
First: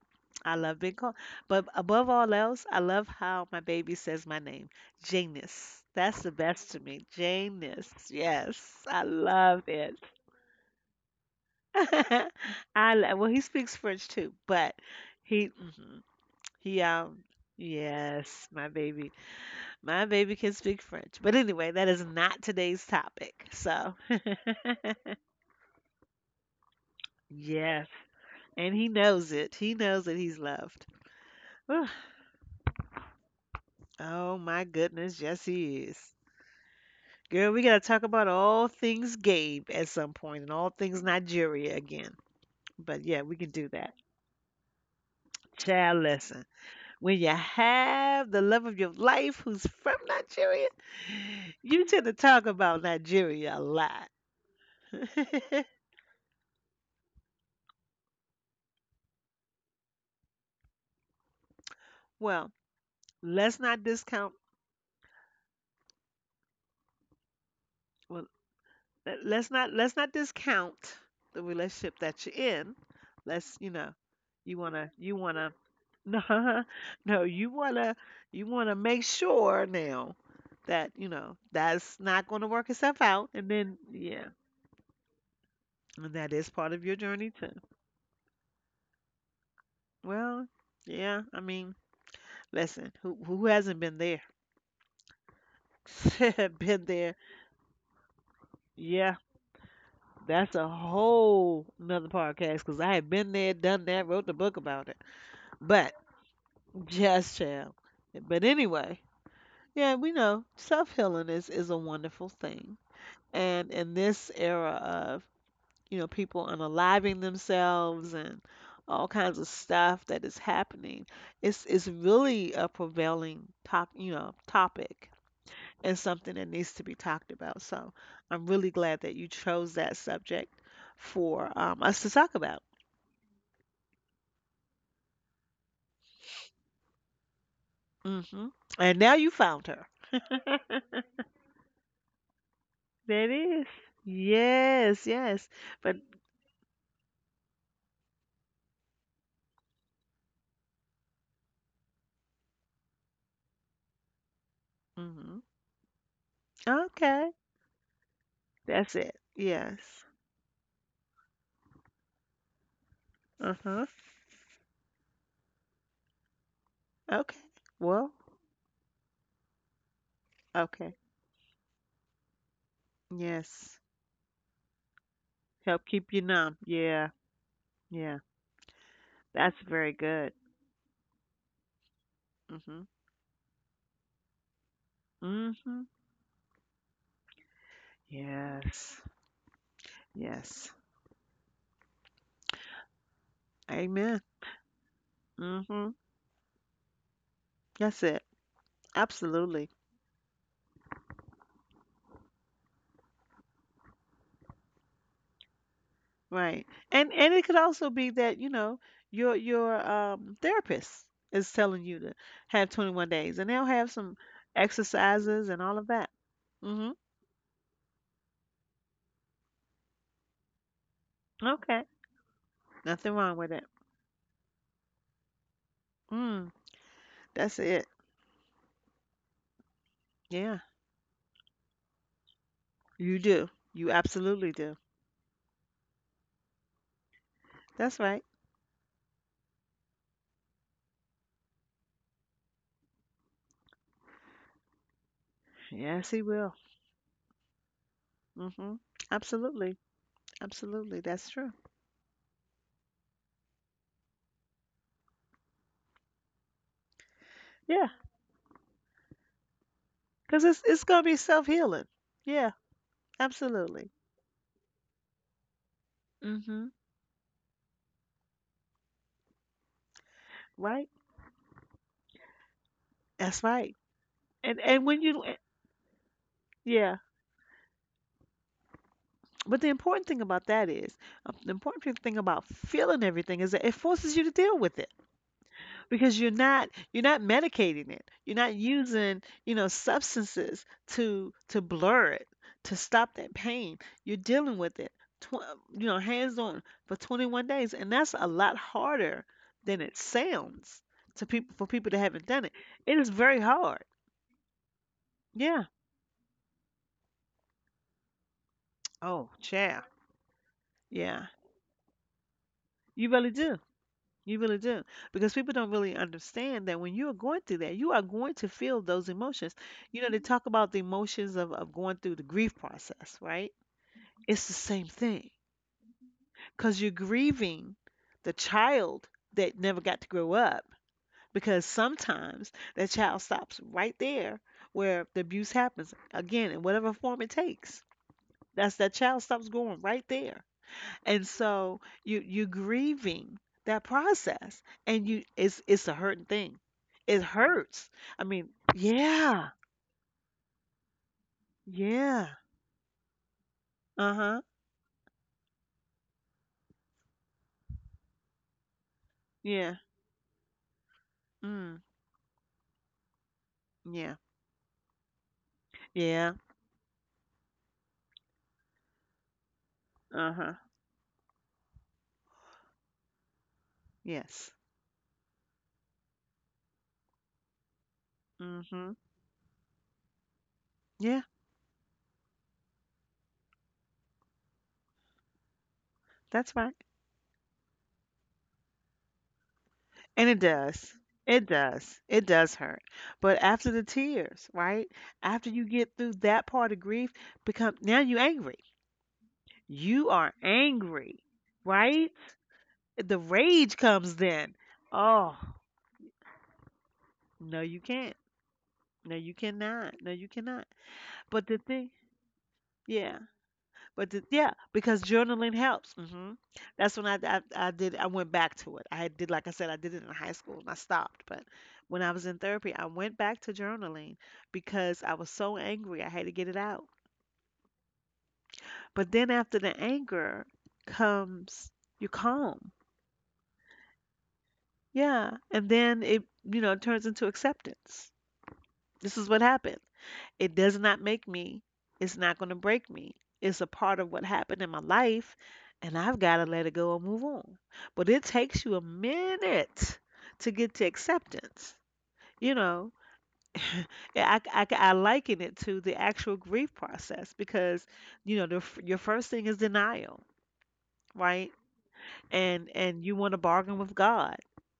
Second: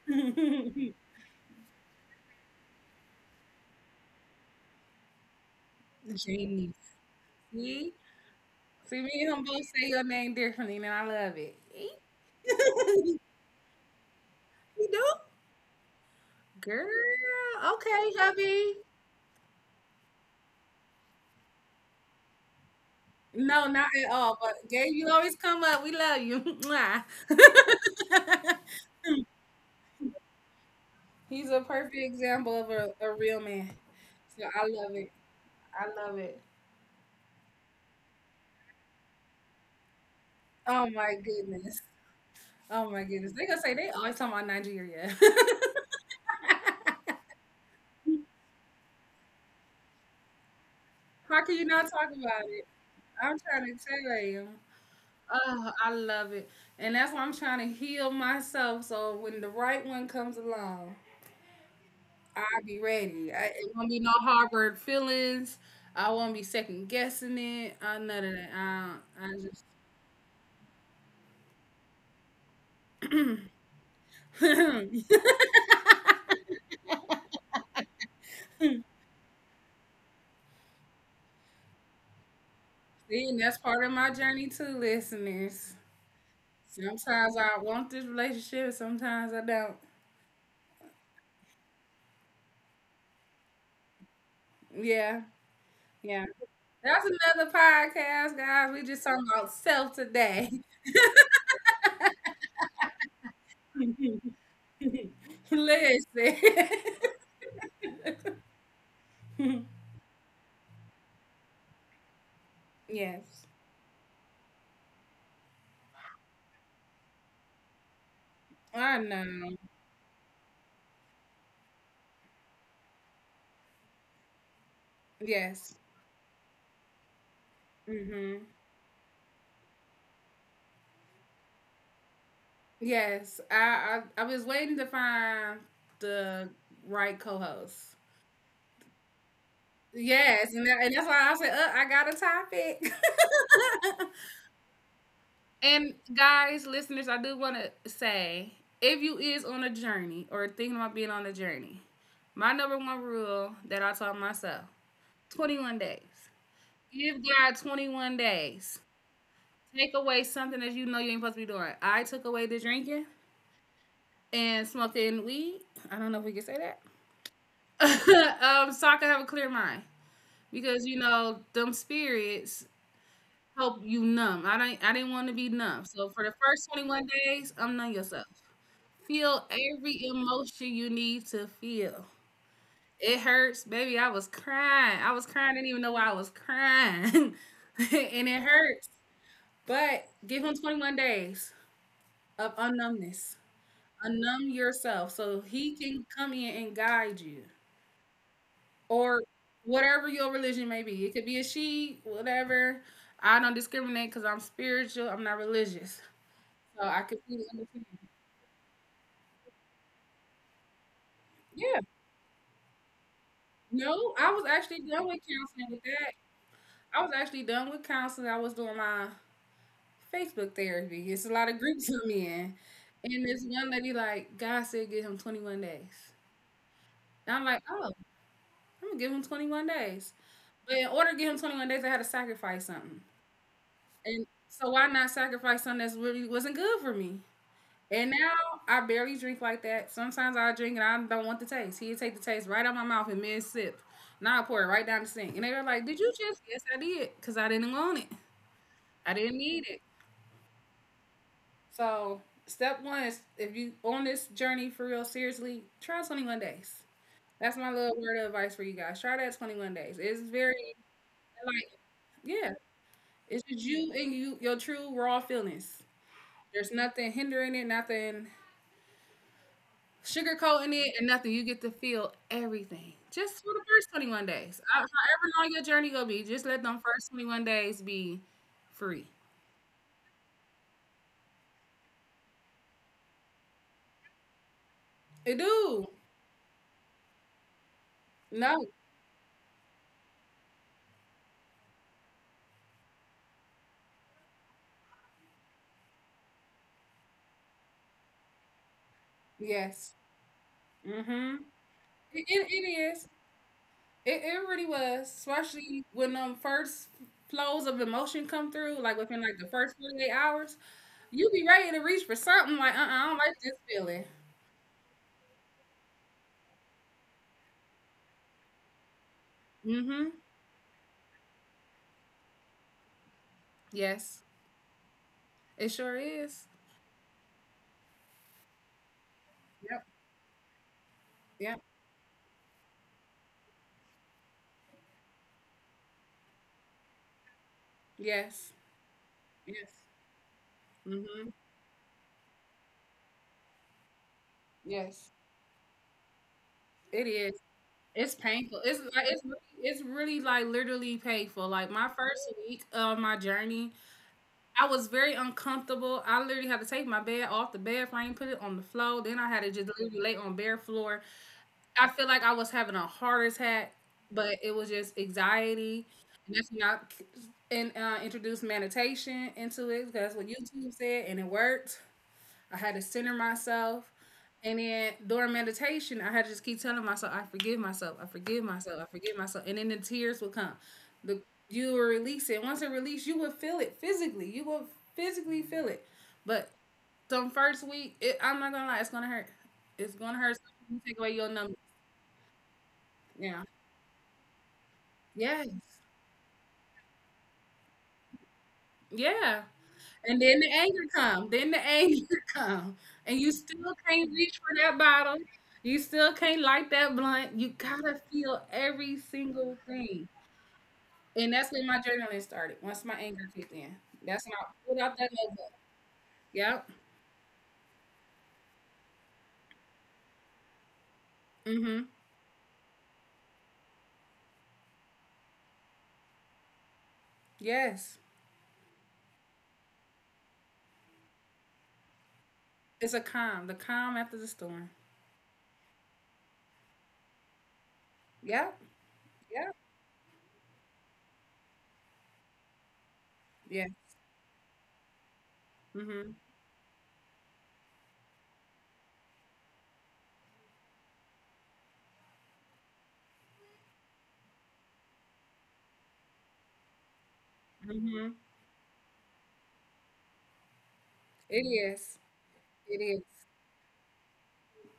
I love Janice. being called. But above all else, I love how my baby says my name, Janus. That's the best to Janice. me. See? Janus. Yes, See I me and him both love say it. your name differently and I love it. I lo- well, he speaks French too, but You do? he mhm. he Girl. um Okay, Yes, my hubby. baby. My baby can speak French. But anyway, that is not today's topic. No, not So, at all. But Gabe, you always come up. We love you. Mwah. yes, and he knows it. He knows that he's loved. He's a Whew. perfect example of a, a real man. Oh So my I love it. goodness, yes he I is. love it. Girl, we gotta talk about all things Gabe at some point and all Oh things my Nigeria goodness. again. Oh But my yeah, goodness. we They can gonna do say they that. always talking about Nigeria. Child listen. When you have the love of your life who's from Nigeria, How can you you not tend talk to talk about it? about I'm Nigeria a trying to lot. tell you. Oh, I love it. And that's why I'm trying to heal myself so when the right one comes along, well, I'll be ready. I, let's it not won't be no discount harbored feelings. I won't be second guessing it. I well none of that. I, let- I let's just not let's not discount the relationship that you're in. Let's, you know, you wanna you wanna— no, no, you wanna you wanna make sure now that, you know, that's not gonna work itself see, out and and that's then part of my yeah, journey too, listeners. and that is part of your journey Sometimes too. I want this relationship, sometimes I don't. Well, yeah, I mean, listen, who who hasn't been there? Yeah, yeah. Been That's there. another podcast, guys. We just Yeah, talking about self today. that's a whole another podcast because I have been there, done that, wrote the book about it. But Listen. just child. But anyway, yeah, we know self healing is is a wonderful thing. Yes. And in this era, you know, people unaliving themselves and I all kinds of know. stuff that is happening. It's it's really a prevailing top, you know, topic Yes. and something that needs to be talked about. So Hmm. I'm really glad that you chose that subject for um, us to talk about. Yes, I, I I was waiting to find the right co-host. hmm And now you found her. Yes, and, that, and that's why I said uh, I got a topic. That is. Yes, yes. And But guys, listeners, I do want to say if you is on a journey or thinking about being on a journey, my number one rule that I taught myself: hmm twenty one days. Give okay, God twenty one days. that's it. Take Yes. away something that you know you ain't supposed to be doing. I took away the drinking Uh-huh. and smoking weed. I don't know if we can say that. Okay. Well, um, Sokka have a clear mind because okay. you know them spirits Yes. help you numb. I don't. I didn't want to be Help numb. So keep you for the numb. first twenty one Yeah, days, I numb yeah. yourself. Feel That's very every good. emotion you need to feel. Mhm. It hurts, baby. I was crying. I was crying. I didn't even Mhm. know why I was crying, and it hurts. Yes. But give him Yes. twenty one days of unnumbness. Amen. Unnumb yourself so he Mhm. can come in and guide you. That's it. Or Absolutely. whatever your religion may be. It could be a she, whatever. I don't discriminate because I'm spiritual. I'm not religious, Right. so I And and completely it could understand. also be that, you know, your your um therapist is Yeah, telling you to have twenty-one days and they'll have no, some I was actually done with exercises and counseling all with of that. that. Mhm. I was actually done with counseling. I was doing my Facebook therapy. It's a lot of Okay. groups I'm in, Nothing and wrong this with it. one lady like God said give him twenty one days. Mm. And I'm That's like, it. oh, I'm gonna give him twenty one days. Yeah. But in order to give him twenty one days, I had to sacrifice something. You do. You And absolutely so do. why not sacrifice something that's really wasn't good for me? That's And right. now I barely drink like that. Sometimes I drink and I don't want the taste. He'd take the taste right out my mouth and mid sip. Now I pour it right down the sink. And they were like, did Yes, you he just? will. Yes, I did. Because I didn't want it. hmm I didn't need Absolutely. it. Absolutely. That's true. So, step one is if you on this journey for real, seriously, try twenty one days. That's my Yeah. little word of advice for you guys. Try that twenty one days. It's Because it's, very, it's going to be self like, healing. Yeah. yeah, it's just Absolutely. you and you, your true raw feelings. There's hmm nothing hindering it, nothing sugarcoating Right? it and nothing, you get to feel everything just That's for the right. first twenty one And, days. Ho- and when you, However eh, long your journey gonna be, just let them Yeah. first twenty one days be free. But the important thing about that is, uh, the important thing about feeling everything is that it forces you to deal with it. It do. Because you're not you're not medicating it, you're not No. using, you know, substances to to blur it, to stop that pain. You're dealing with it, tw- you know, hands on for twenty-one days, and that's a lot harder than Yes. it sounds to Mm-hmm. people, for people that It, haven't done it, it. it It is. is very hard. It, it really was. Yeah. Especially when um first flows of emotion come through, like within Oh like the first yeah, forty eight hours, yeah. you be ready to reach for something like, uh-uh, I You don't really like this do. feeling. You really do. Because people don't really understand that when you are going through that, you are going to feel those emotions. You know, Mm-hmm. they talk about the emotions of, of going through the grief process, right? Yes. It's the same thing. It sure is. Because you're grieving the child that never Yep. got to grow up. Yep. Because sometimes that child stops right there where the abuse happens, again, in whatever form it takes. Yes. That's— that child stops Yes. growing right there. Mm-hmm. And so you you grieving that process and Yes, you— it's it's a hurting thing. it It is. hurts. It's I mean, painful. It's like it's really- yeah. it's really like literally painful. Like my Yeah. first week of my journey, Uh-huh. I was very uncomfortable. I literally had to take my bed off the bed frame, put it on the floor. Then I had to just Yeah. literally lay on bare floor. Mm. I feel like I was having a heart attack, Yeah. but it was just anxiety. Yeah. And that's when I and uh, introduced meditation into it because that's what Uh-huh. YouTube said, and it worked. I had to center myself. Yes. And then during meditation, I had to just keep telling myself, I forgive myself, I forgive Mm. myself, I Mhm. forgive myself. And then the tears would come. The Yeah, You will release it. Once it released, you would feel it physically. You will physically feel it. But that's right. some first week, it, I'm not gonna lie, it's gonna hurt. It's gonna And hurt. it So you take does. away your It numbers. does. It does hurt. Yeah. But after the tears, right? Yes. After you get through that part of grief, become— now you angry. Yeah. You And are then the anger angry, come. Then the right? anger come. And The you still rage can't comes reach for then. that bottle. Oh, You still can't light that blunt. You no, you gotta can't. feel every No, you single cannot. thing. No, you cannot. And But that's the when my thing, journaling started. Once my yeah, anger kicked in. but That's the, when I Yeah, pulled out because that notebook. journaling helps. hmm Yep. That's when I, I I did. I went back to it. I did, like I said, I did it in high school and I stopped. But Mm-hmm. when I was in therapy, I went back to journaling because I was so angry. I had to get it out. Yes. But then after the anger comes, you calm. It's a calm. The calm after the storm. Yeah, and then it, you know, turns into acceptance. Yep. This is what Yep. happened. It does not make me. It's not going to break me. It's a Yeah. part of what happened in my life, and Mm-hmm. I've got to let it go and move on. But it takes you a minute to get to acceptance. You know, Yeah, I, I, I liken it to the actual grief process because, Mm-hmm. you know, the, f- your first thing is denial, It right? is. And It and is. you want to bargain with God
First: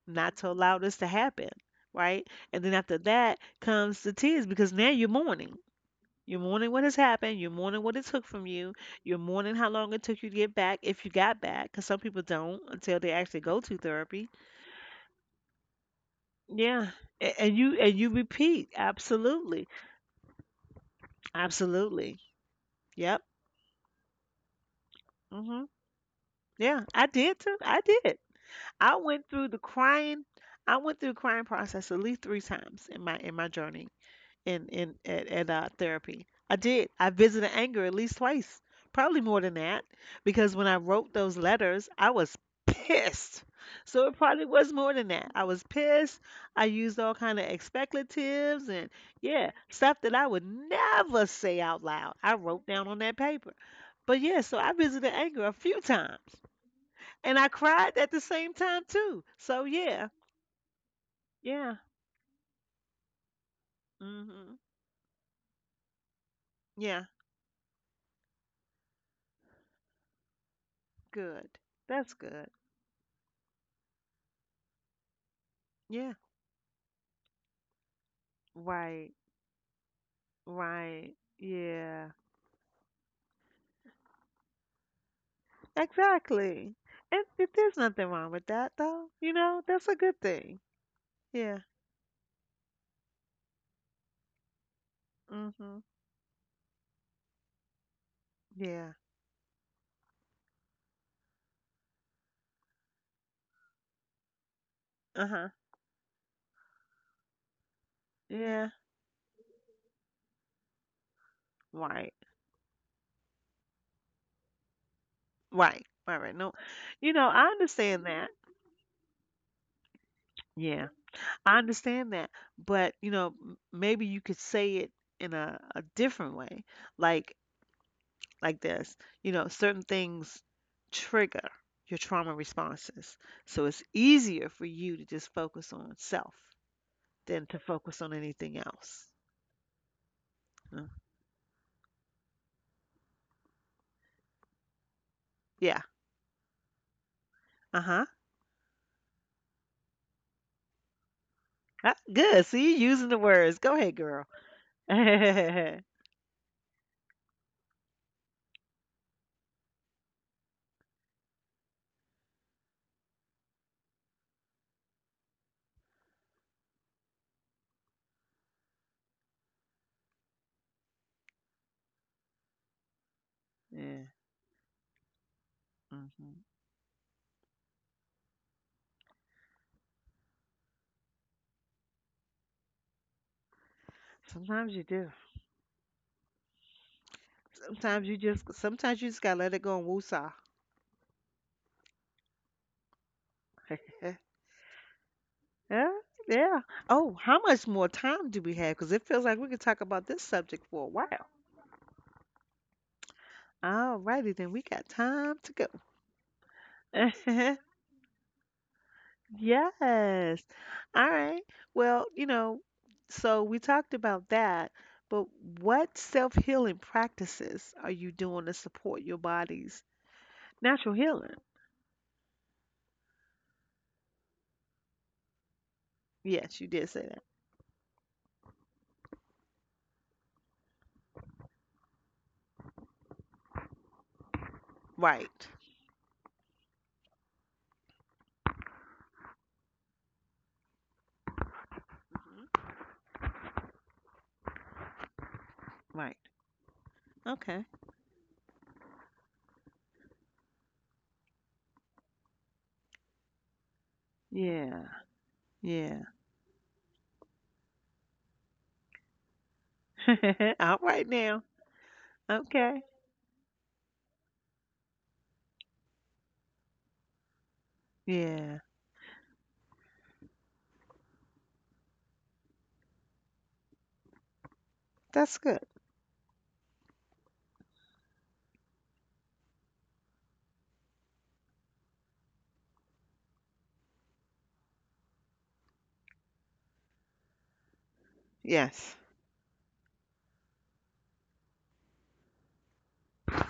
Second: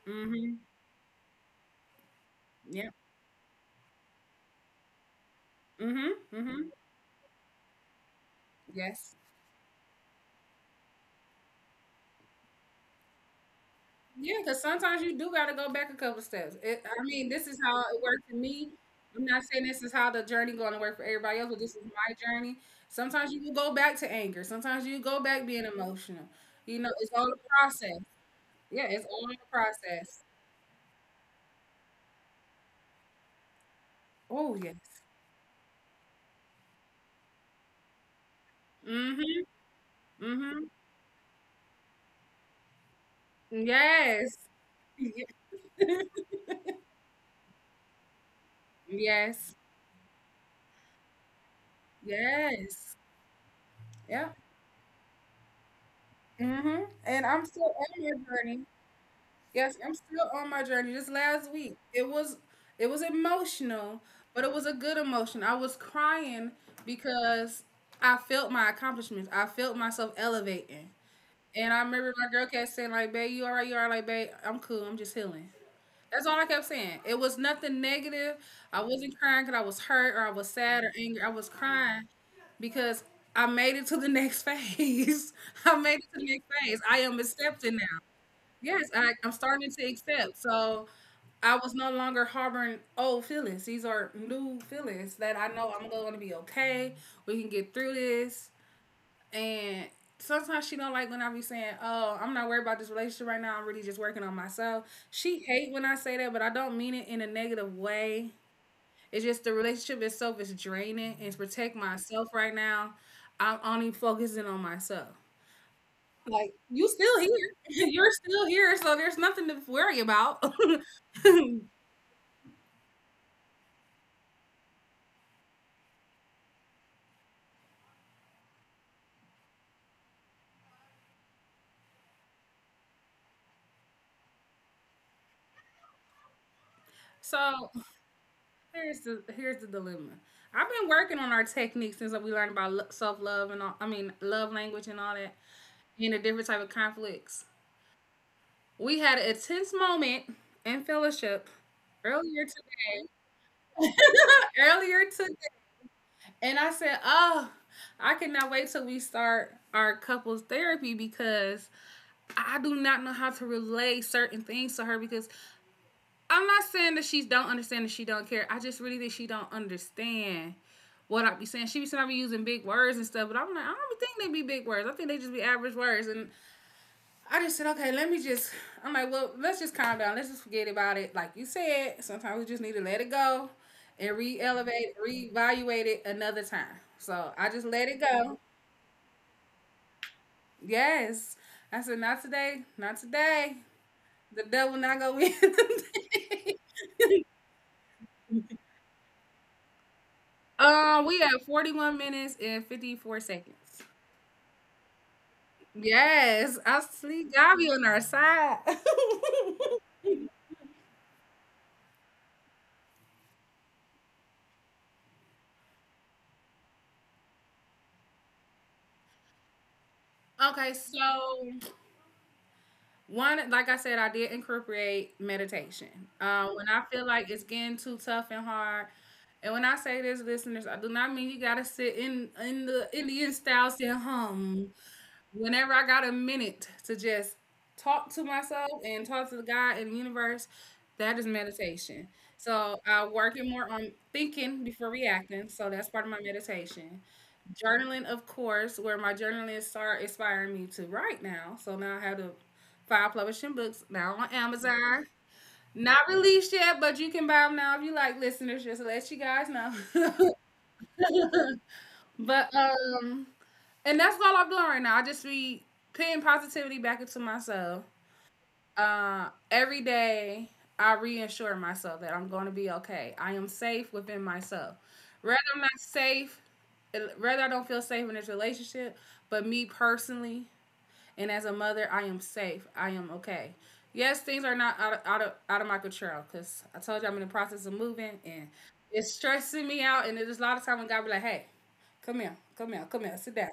not to Mm-hmm. allow this to happen, right? And then Yep. after that comes the tears because now you're mourning Mm-hmm. You're Mm-hmm. mourning what has happened. You're mourning what it took from you. Yes. You're mourning how long it took you to get back, if you got back, because some people don't until they actually go to therapy. Yeah, because sometimes you do got to go back a couple steps. It, Yeah, I mean, A- this is and how you it and you worked for me. repeat. I'm not saying Absolutely, this is how the journey going to work for everybody else, but this is my absolutely. journey. Yep. Sometimes you will go back to anger. Sometimes you go back hmm being emotional. Yeah, You know, I it's all did a too. I process. did. Yeah, I it's went all a through the process. crying. I went through the crying process at least three times in my in my journey. Oh in yes. in at, at uh, therapy. I did. I visited anger at least twice, probably more Mm-hmm. than that, because Mm-hmm. when I wrote those letters, I was pissed. So it Yes. probably was more than that. I was pissed. I used all kind of expletives and yeah, Yes. stuff that I would never say out loud. I wrote down Yes. on that paper. But Yeah. yeah, so I visited anger a few times, Mm-hmm. And and I'm I still cried on at my the same journey. time too. So Yes, I'm yeah, still on my journey. This last yeah, week, it was it was emotional, but it mhm, was a good emotion. I was crying yeah, because I felt my accomplishments. I felt myself elevating. good. And I remember That's my girl good. kept saying like, "Babe, you all right? You all right? Like, babe, I'm cool. I'm just healing." Yeah. That's all I kept saying. It was nothing negative. I Right. wasn't crying because I was hurt or I was sad or Right. angry. I was crying Yeah. because I made it to the next phase. I made it to the next Exactly. phase. I am And it, accepted there's now. nothing wrong with that, Yes, though. I, You I'm know, starting to that's a good accept. thing. So I Yeah. was no longer harboring old feelings. These are new feelings that I know Mhm. I'm going to be okay. We can get through this. Yeah. And sometimes she don't like when I be saying, "Oh, I'm not worried about this relationship right now. I'm really just working on myself." Uh She huh. hate when I say that, but I don't mean it in a negative way. Yeah. It's just the relationship itself is draining and to protect Right. myself right now. I'm only focusing on myself. Right. Right. Right. Like No. you You still know, here. I understand You're that. still here, so there's nothing to worry about. Yeah. I understand that. But you know, m- maybe you could say it in a, a different way, like like this. You know, certain things trigger your trauma responses, so it's easier for you to just focus on self. than to So focus on anything here's else. the here's the dilemma. I've been Uh, working on our techniques since we learned about self love and all. I mean, love language and all that, Yeah. and the different type of conflicts. Uh huh. We had a tense moment in fellowship earlier Good. See, you today. using the words. Go ahead, girl. Earlier today, and I said, "Oh, I cannot wait till we start our couples therapy because I do not know how to relay certain things to her because I'm not saying that she don't understand and she don't care. I just really think she don't understand what I be saying. She be saying I be using big words and stuff, but I'm like, I yeah. don't hmm think they be big words. I think they just be average words. And I just said, okay, let me just. I'm like, well, let's just calm down. Let's just forget about it. Like you said, sometimes we just need to let it go and Sometimes you re-elevate, do. reevaluate it another time. So I just let it Sometimes you go. just. Sometimes you just gotta let it go and woosah. Yes, I said, not today, not today. The devil not go in. yeah. Yeah. Oh, how much more time do we have? Because it feels like we could talk about this subject for a Uh, while. We have forty one minutes and fifty four seconds. All righty, then we got time to Yes, I see go. God be on our side. yes. All right. Well, you know, so we talked about that, but what self-healing practices are you doing to support your body's Okay, natural healing? so one, like I said, I did incorporate meditation. Um, Yes, When you I did say feel that. like it's getting too tough and hard, and when I say this, listeners, I do not mean you gotta sit in in the Indian style, sit hum. Right. Whenever I got a minute to just talk to myself and talk to the God and the universe, that is meditation. So I'm working more on thinking before reacting. So that's part of Right. my meditation. Okay. Journaling, of course, where my journalists are inspiring me to write now. So now I have the five publishing books now on Yeah. Amazon. Yeah. Not released yet, but you can buy them now if you like listeners, just to let you guys know. All right now. but Okay. Um and that's all I'm doing right now. I just be putting positivity back into myself. Yeah. Uh, every day, I reassure myself that I'm going to be okay. I am safe within myself. Rather, That's I'm good. not safe, rather, I don't feel safe in this relationship, but me personally, and as a mother, I am safe. I am okay. Yes, things are not out of, out of, out of my control because I told you I'm in the process of moving and Yes. it's stressing me out. And there's a lot of time when God be like, hey, come here, come here, come here, sit down.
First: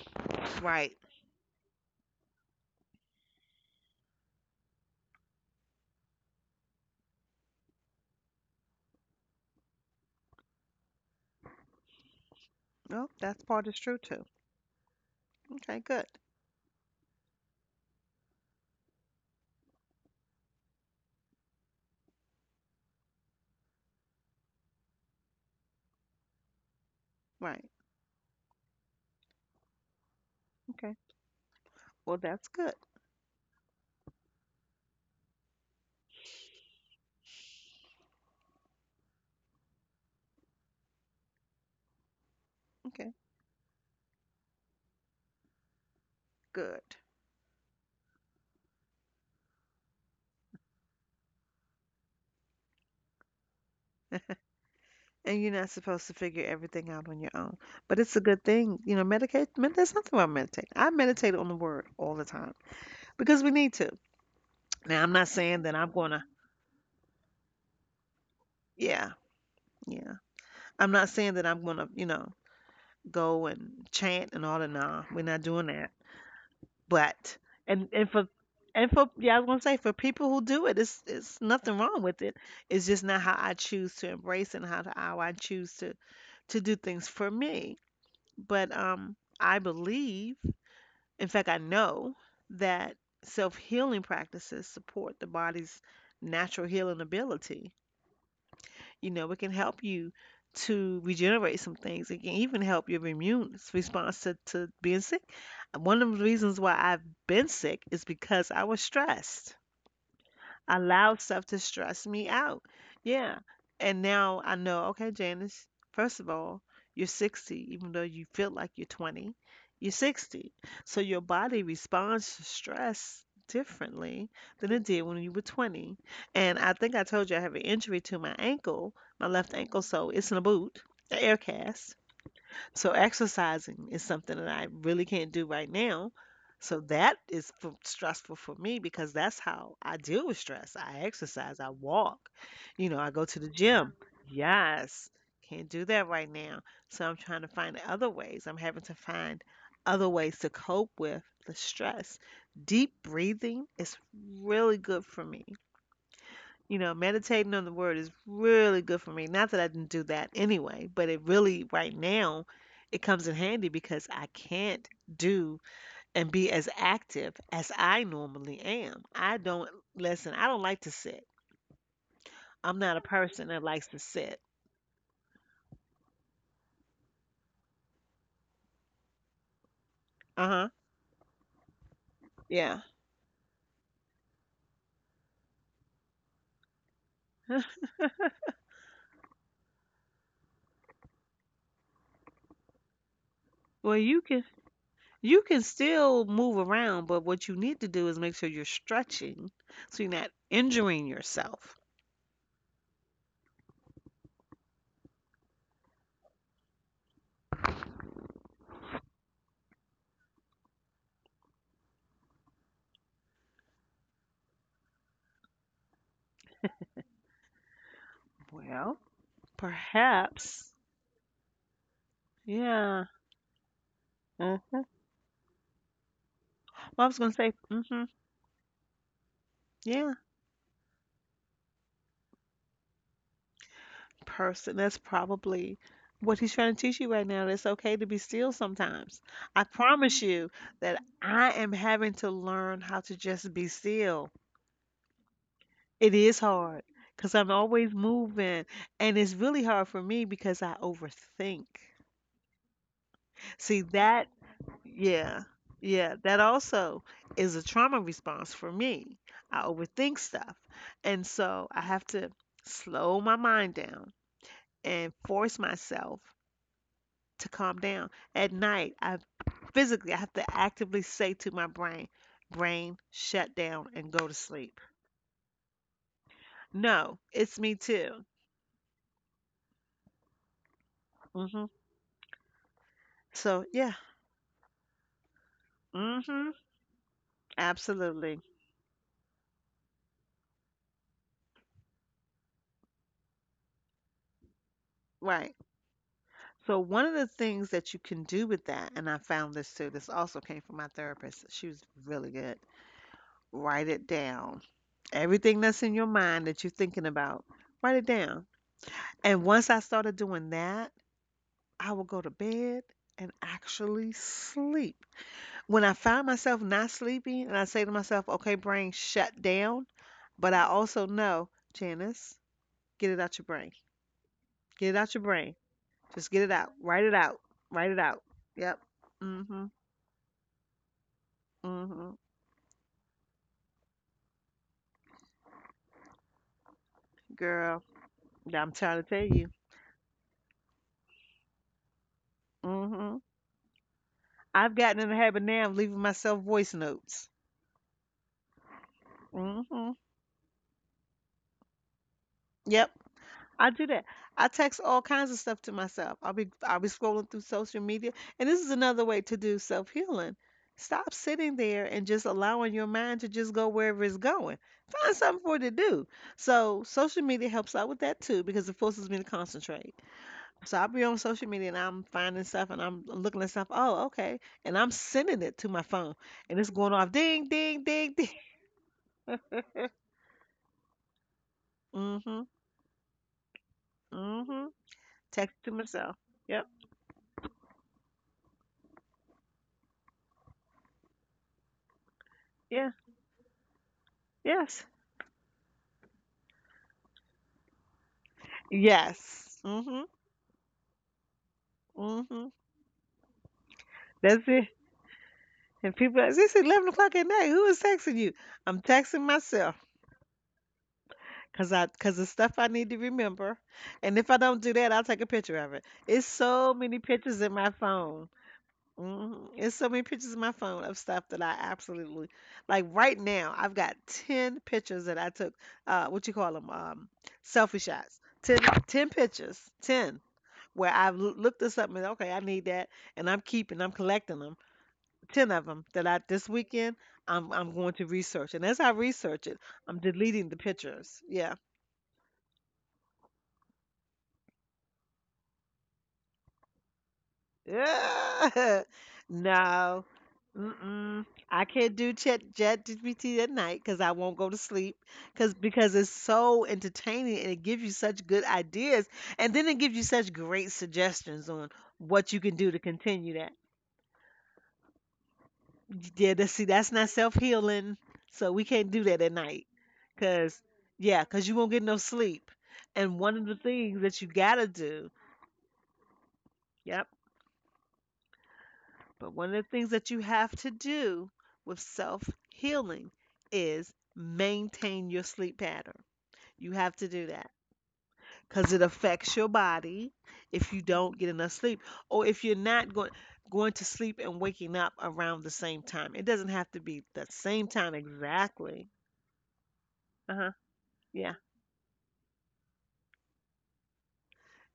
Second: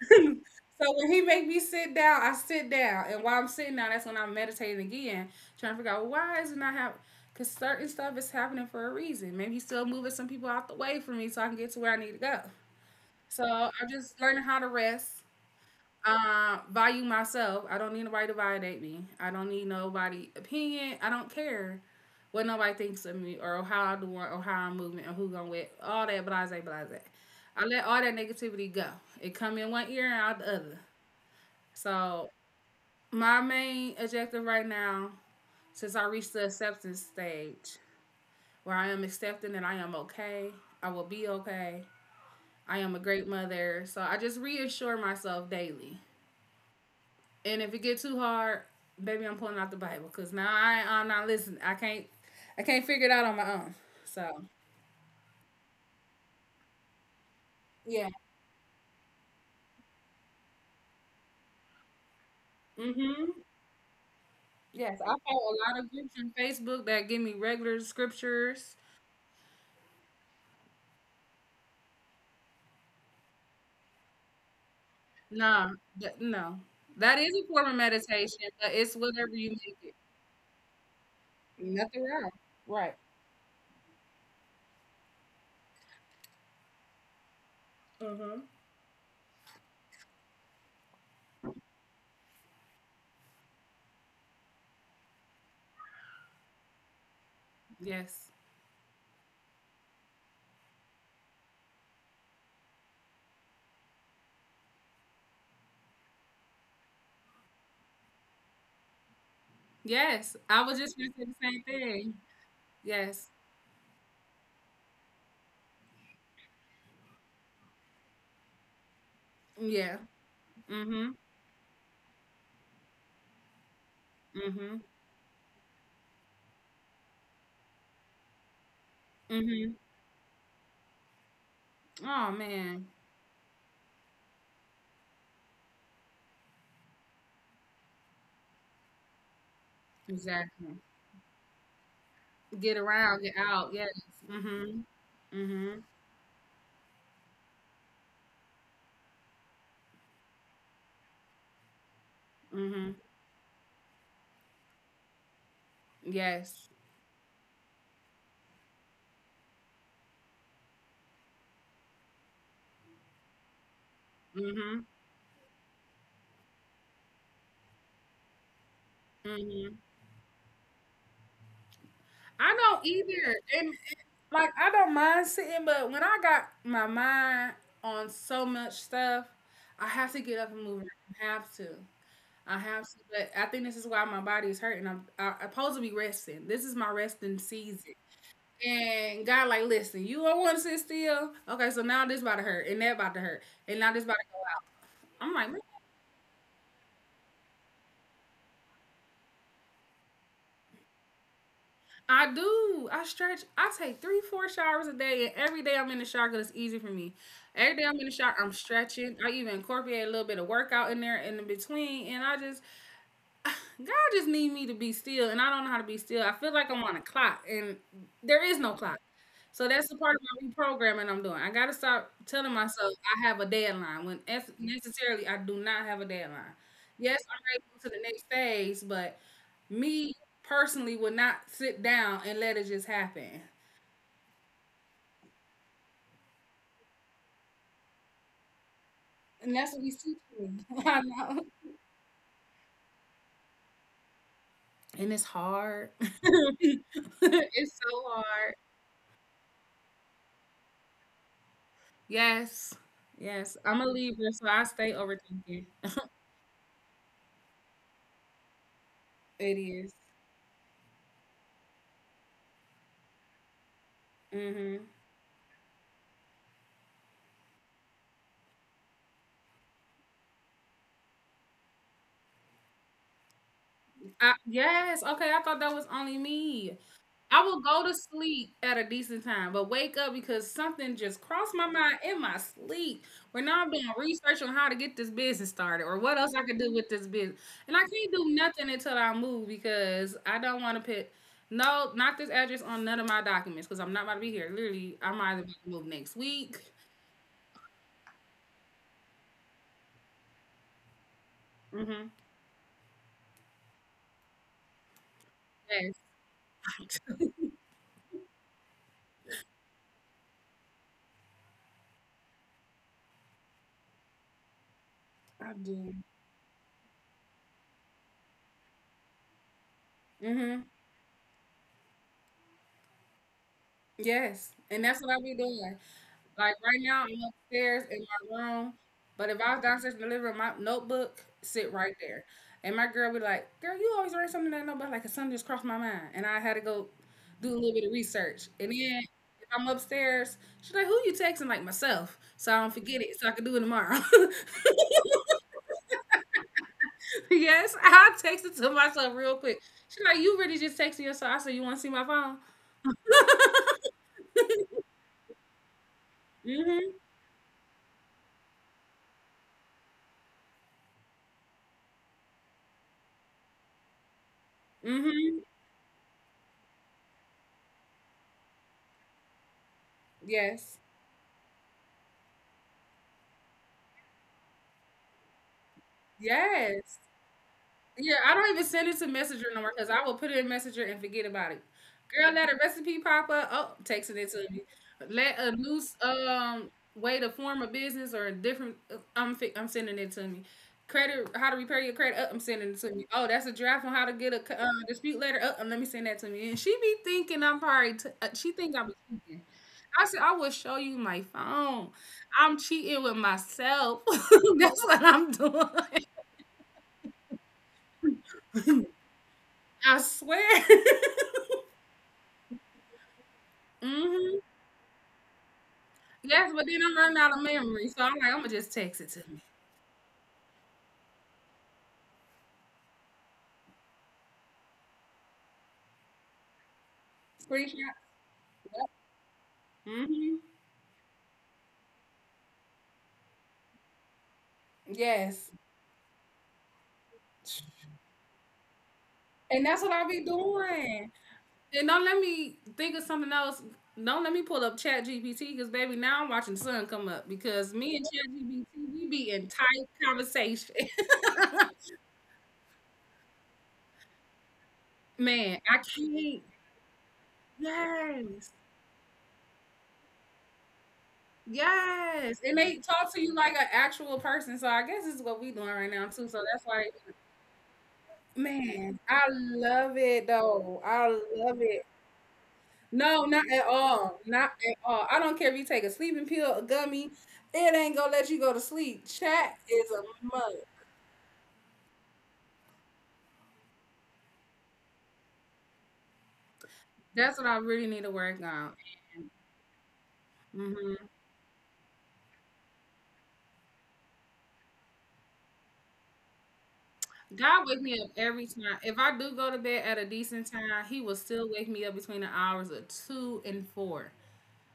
Right. So when he make me sit down, I sit down, and while I'm sitting down, that's when I'm meditating again, trying to figure out well, why is it not happening. Cause certain stuff is happening for a reason. Maybe he's still moving some people out the way for me, so I can get to where I need to go. Well, So that's part is I'm true just too. learning how to rest, Okay, good. uh, value myself. I don't need nobody to validate me. I don't need nobody opinion. I don't care what nobody thinks of me or how I do it or how I'm moving or who I'm with. All that blase blase. I Right. let all that negativity go. It come in one ear and out the other. Okay. Well, So that's good. my main objective right now, since I reached the acceptance stage, where I am accepting that I am okay, I will be okay, I am a Okay, great mother. So I just reassure myself daily. good. And if it gets too hard, baby, I'm pulling out the Bible because now I I'm not listening. I can't I can't figure it out on my own. So And you're not supposed to figure everything out on your own. But yeah. it's a good thing. You know, medicate, med- there's nothing wrong meditating. I meditate on the word all the time Mm. because Mhm. we need to. Yes, Now, I I'm not follow a saying that lot I'm of going groups to, on Facebook that give me regular scriptures. yeah, yeah. I'm not saying that I'm going to, you know, go and chant and all that. Nah, we're not doing No, that. that no. That is But, a form of and, and for, meditation, but and it's for, whatever yeah, I was you going to say, make for it. people who do it, it's, it's nothing wrong Nothing with wrong. it. It's Right. just not how I choose to embrace and how, to, how I choose to, to do things for me. Mm-hmm. But, um, I believe. In fact, I know that self healing practices support the body's natural healing ability. Yes. You know, it can help you to regenerate some things. It can even help your immune response to, to being sick. One of the reasons why I've been sick is because I was stressed Yes. I was just gonna allow say the stuff to same stress thing. me out. Yes. Yeah. And now I know, okay, Janice, first of all, you're sixty, even though you feel like you're twenty, you're Yeah. sixty. So Mm-hmm. your body responds to stress differently than Mm-hmm. it did when you were twenty. And I think I told you I have an injury to my ankle, my left Mm-hmm. ankle, so it's in a boot, an air cast. Oh man. So exercising is something that I really can't do right now. So that is f stressful for me because that's how I deal with Exactly. stress. I exercise, I walk, Get you know, I around, go get to the out, yes. gym. Mm-hmm. Yes, can't Mm-hmm. do that right now. So I'm trying to find other ways. I'm having to find other ways to cope with the stress. Mm-hmm. Deep breathing is really good for me. Yes. You know, meditating on the word is really good for me. Not that I didn't do that anyway, but it really, right now, it comes in handy because I Mm-hmm. can't do and be as active as I normally am. I Mm-hmm. don't, listen, I don't like to sit. I I'm don't not a either. person that And likes to sit. like I don't mind sitting, but when I got my mind on so much stuff, I have to get up and Uh-huh. move. I have to. I have Yeah. to. But I think this is why my body is hurting. I'm, I, I'm supposed to be resting. This is my resting season. And God, like, listen, you don't want to sit still. Okay, so now this about to hurt, and that about to hurt, and now this Well, about to you hurt. can I'm you like, can still move around, but what you need to do is make sure you're stretching so you're not injuring yourself. I do. I stretch. I take three, four showers a day, and every day I'm in the shower because it's easy for me. Every day I'm in the shower, I'm stretching. I even incorporate a little bit of workout in there in the between, and I just God just need me to be still, and I don't know how to be still. I feel like I'm on a clock, and there is no Well, clock. So that's the part of my perhaps. reprogramming I'm doing. I gotta stop telling myself Yeah. I have a deadline when if Uh, necessarily I do not have a deadline. Well, I was Yes, going to I'm say, ready to go to hmm, the next phase, but yeah, me personally would not sit down and let it just happen. person. That's probably what he's trying to teach you right now. It's okay to be still sometimes. And I that's what he's promise teaching you me. that I know. I am having to learn how to just be still. And it's hard. It is hard because I'm It's always so hard. moving, and it's really hard for me because I overthink. Yes. Yes. See, I'm a that, Libra, so I stay yeah, overthinking. yeah, that also is a trauma response for me. It I is. overthink stuff, and so I have to slow my mind down Mm-hmm. and force myself to calm down. At night, I physically I have to actively say to my brain, brain, shut down and go to I sleep. yes, okay, I thought that was only me. No, I it's will me go to too. sleep at a decent time, but wake up because something just crossed hmm my mind in my sleep. Where now So I'm doing yeah, research on how to get this business started or what else I hmm could do with this business. And I can't do absolutely nothing until I move because I don't want to put no, not this address on none of my documents because I'm not about to be here. Literally, I'm either about right. to move next week. So one of the things that you can do with that, and I found this too. This also came from my therapist. She was Hmm. really good. Write it down. Everything that's Yes, in your mind that you're thinking about, write it down. And once I started doing that, I will go to bed and actually sleep. I When do. I find myself not sleeping and I say to myself, okay, brain, shut down. But Hmm. I also know, Janice, get it out your brain. Yes, and Get it that's what out your I be brain. doing. Just get it Like out. right Write now, I'm it out. upstairs Write it in out. my room, Yep. but if I Mm-hmm. was downstairs in the living room, my notebook sit right Mm-hmm. there. And my girl be like, "Girl, you always write something in that notebook." Like something just crossed my mind, and I had to go do a little Girl, bit of research. I'm And trying then to tell you. if I'm upstairs, she's like, "Who you texting?" Like myself, so I don't forget Mm-hmm. it, so I can do it tomorrow. I've gotten in the habit now of leaving myself voice notes. Yes, I text it to myself real quick. Mm-hmm. She's like, "You really just texting yourself?" I said, "You want to see my phone?" Yep. I do that. I text all kinds of stuff to myself. I'll be I'll be Mm-hmm. scrolling through social media, and this is another way to do self-healing. Stop sitting there and just allowing your mind to just go wherever it's going. Find Mm-hmm. something for it to do. So social media helps out with that too because it forces me to concentrate. So Yes. I'll be on social media and I'm finding stuff and I'm looking at stuff. Oh, okay, and I'm sending it to my phone, and it's going Yes. off ding ding ding Yeah, ding. I don't even send it to Messenger no more because I will put it in Messenger and forget about it. Girl, Mhm, let a recipe pop up. Oh, texting it to me. mhm. Let a Text to loose myself. Yep. um way to form a business or a different. uh, I'm fi- I'm sending it to me. Credit, how to repair your credit? Up, I'm sending it Yeah. to me. Oh, that's a draft on how to get a c- uh, Yes. dispute letter. Up, let me send that to me. And she be thinking I'm probably. T- uh, she think I'm cheating. Yes. Mhm. I said I will show you my phone. Mhm. I'm cheating with myself. That's it. That's what I'm doing. And people, ask, it's eleven o'clock at night. Who is texting you? I'm texting myself, I swear. cause I, cause it's stuff I need to remember. And if I Hmm. don't do that, I'll take a picture of it. It's Yes, so but then many I'm running pictures out in of my memory, so phone. I'm like, I'm gonna just text it to Mhm. me. It's so many pictures in my phone of stuff that I absolutely like. Right now, I've got ten pictures that I took. Uh, what you call them? Um, selfie Screenshot. shots. Ten, ten pictures. Ten Hmm. where I've l- looked this up and okay, I need that, and I'm keeping, I'm collecting them ten Yes, of them that I this weekend I'm I'm going to research. And as I research it, and that's I'm what I be deleting the doing. pictures. Yeah. And don't let me think of something else. Don't let me pull up Chat G P T because baby, now I'm watching Sun come up because me and Chat Yeah. G P T we be in tight no. conversation. Mm-mm. I can't do chat chat G P T at night because I won't go to sleep because Man, I because it's can't. so entertaining and it gives you such good Yes. ideas and then it gives you such great suggestions on what you Yes. can And do to they talk to continue. you like an actual person. So I guess this is what we doing right now Yeah, too. So that, see, that's why that's not self healing. So we can't do Man, that I at night. love it Cause, though. I yeah, cause you love won't get it. no sleep. And No, one of not the at things that all. you Not gotta at do, all. I don't care if you take a sleeping pill, a yep, gummy, it ain't gonna let you go to sleep. but one Chat of the things is a that you have must. to do with self healing is maintain your sleep pattern. You have to do That's that what I really need to work because on. it affects your body if you Hmm. don't get enough sleep or if you're not going going to sleep and waking up around the same time. It doesn't have to be the God same wake time me up every time. exactly. If I do go to bed at a Uh huh. decent time, He will still wake me up between the hours of two and four.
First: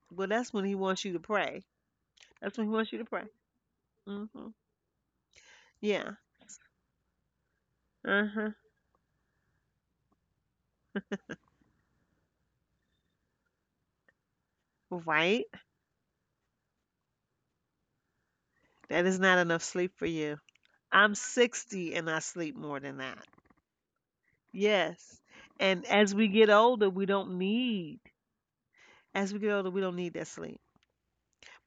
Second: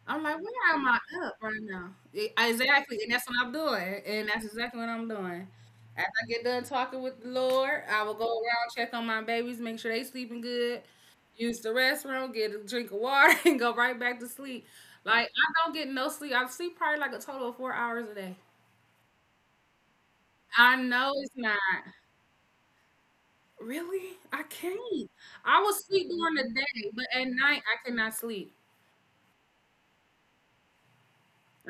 I'm Well, like, that's when where he am I wants you to up right pray. now? E- That's when he wants Exactly, you to and pray. that's what I'm doing, Hmm. and that's exactly what I'm doing. After Yeah. I get done talking with the Lord, I will go Uh-huh. around check on my babies, make sure they sleeping good, use the restroom, get a drink of water, and go right back to sleep. Like Right? I don't get no sleep. I sleep probably like a total of four hours a day. That is not enough sleep for you. I know I'm it's not. sixty and I sleep more than that. Really? I can't. Yes. I will And sleep as we during the get older, day, but we at don't night I need, cannot sleep. as we get older, we don't need that sleep.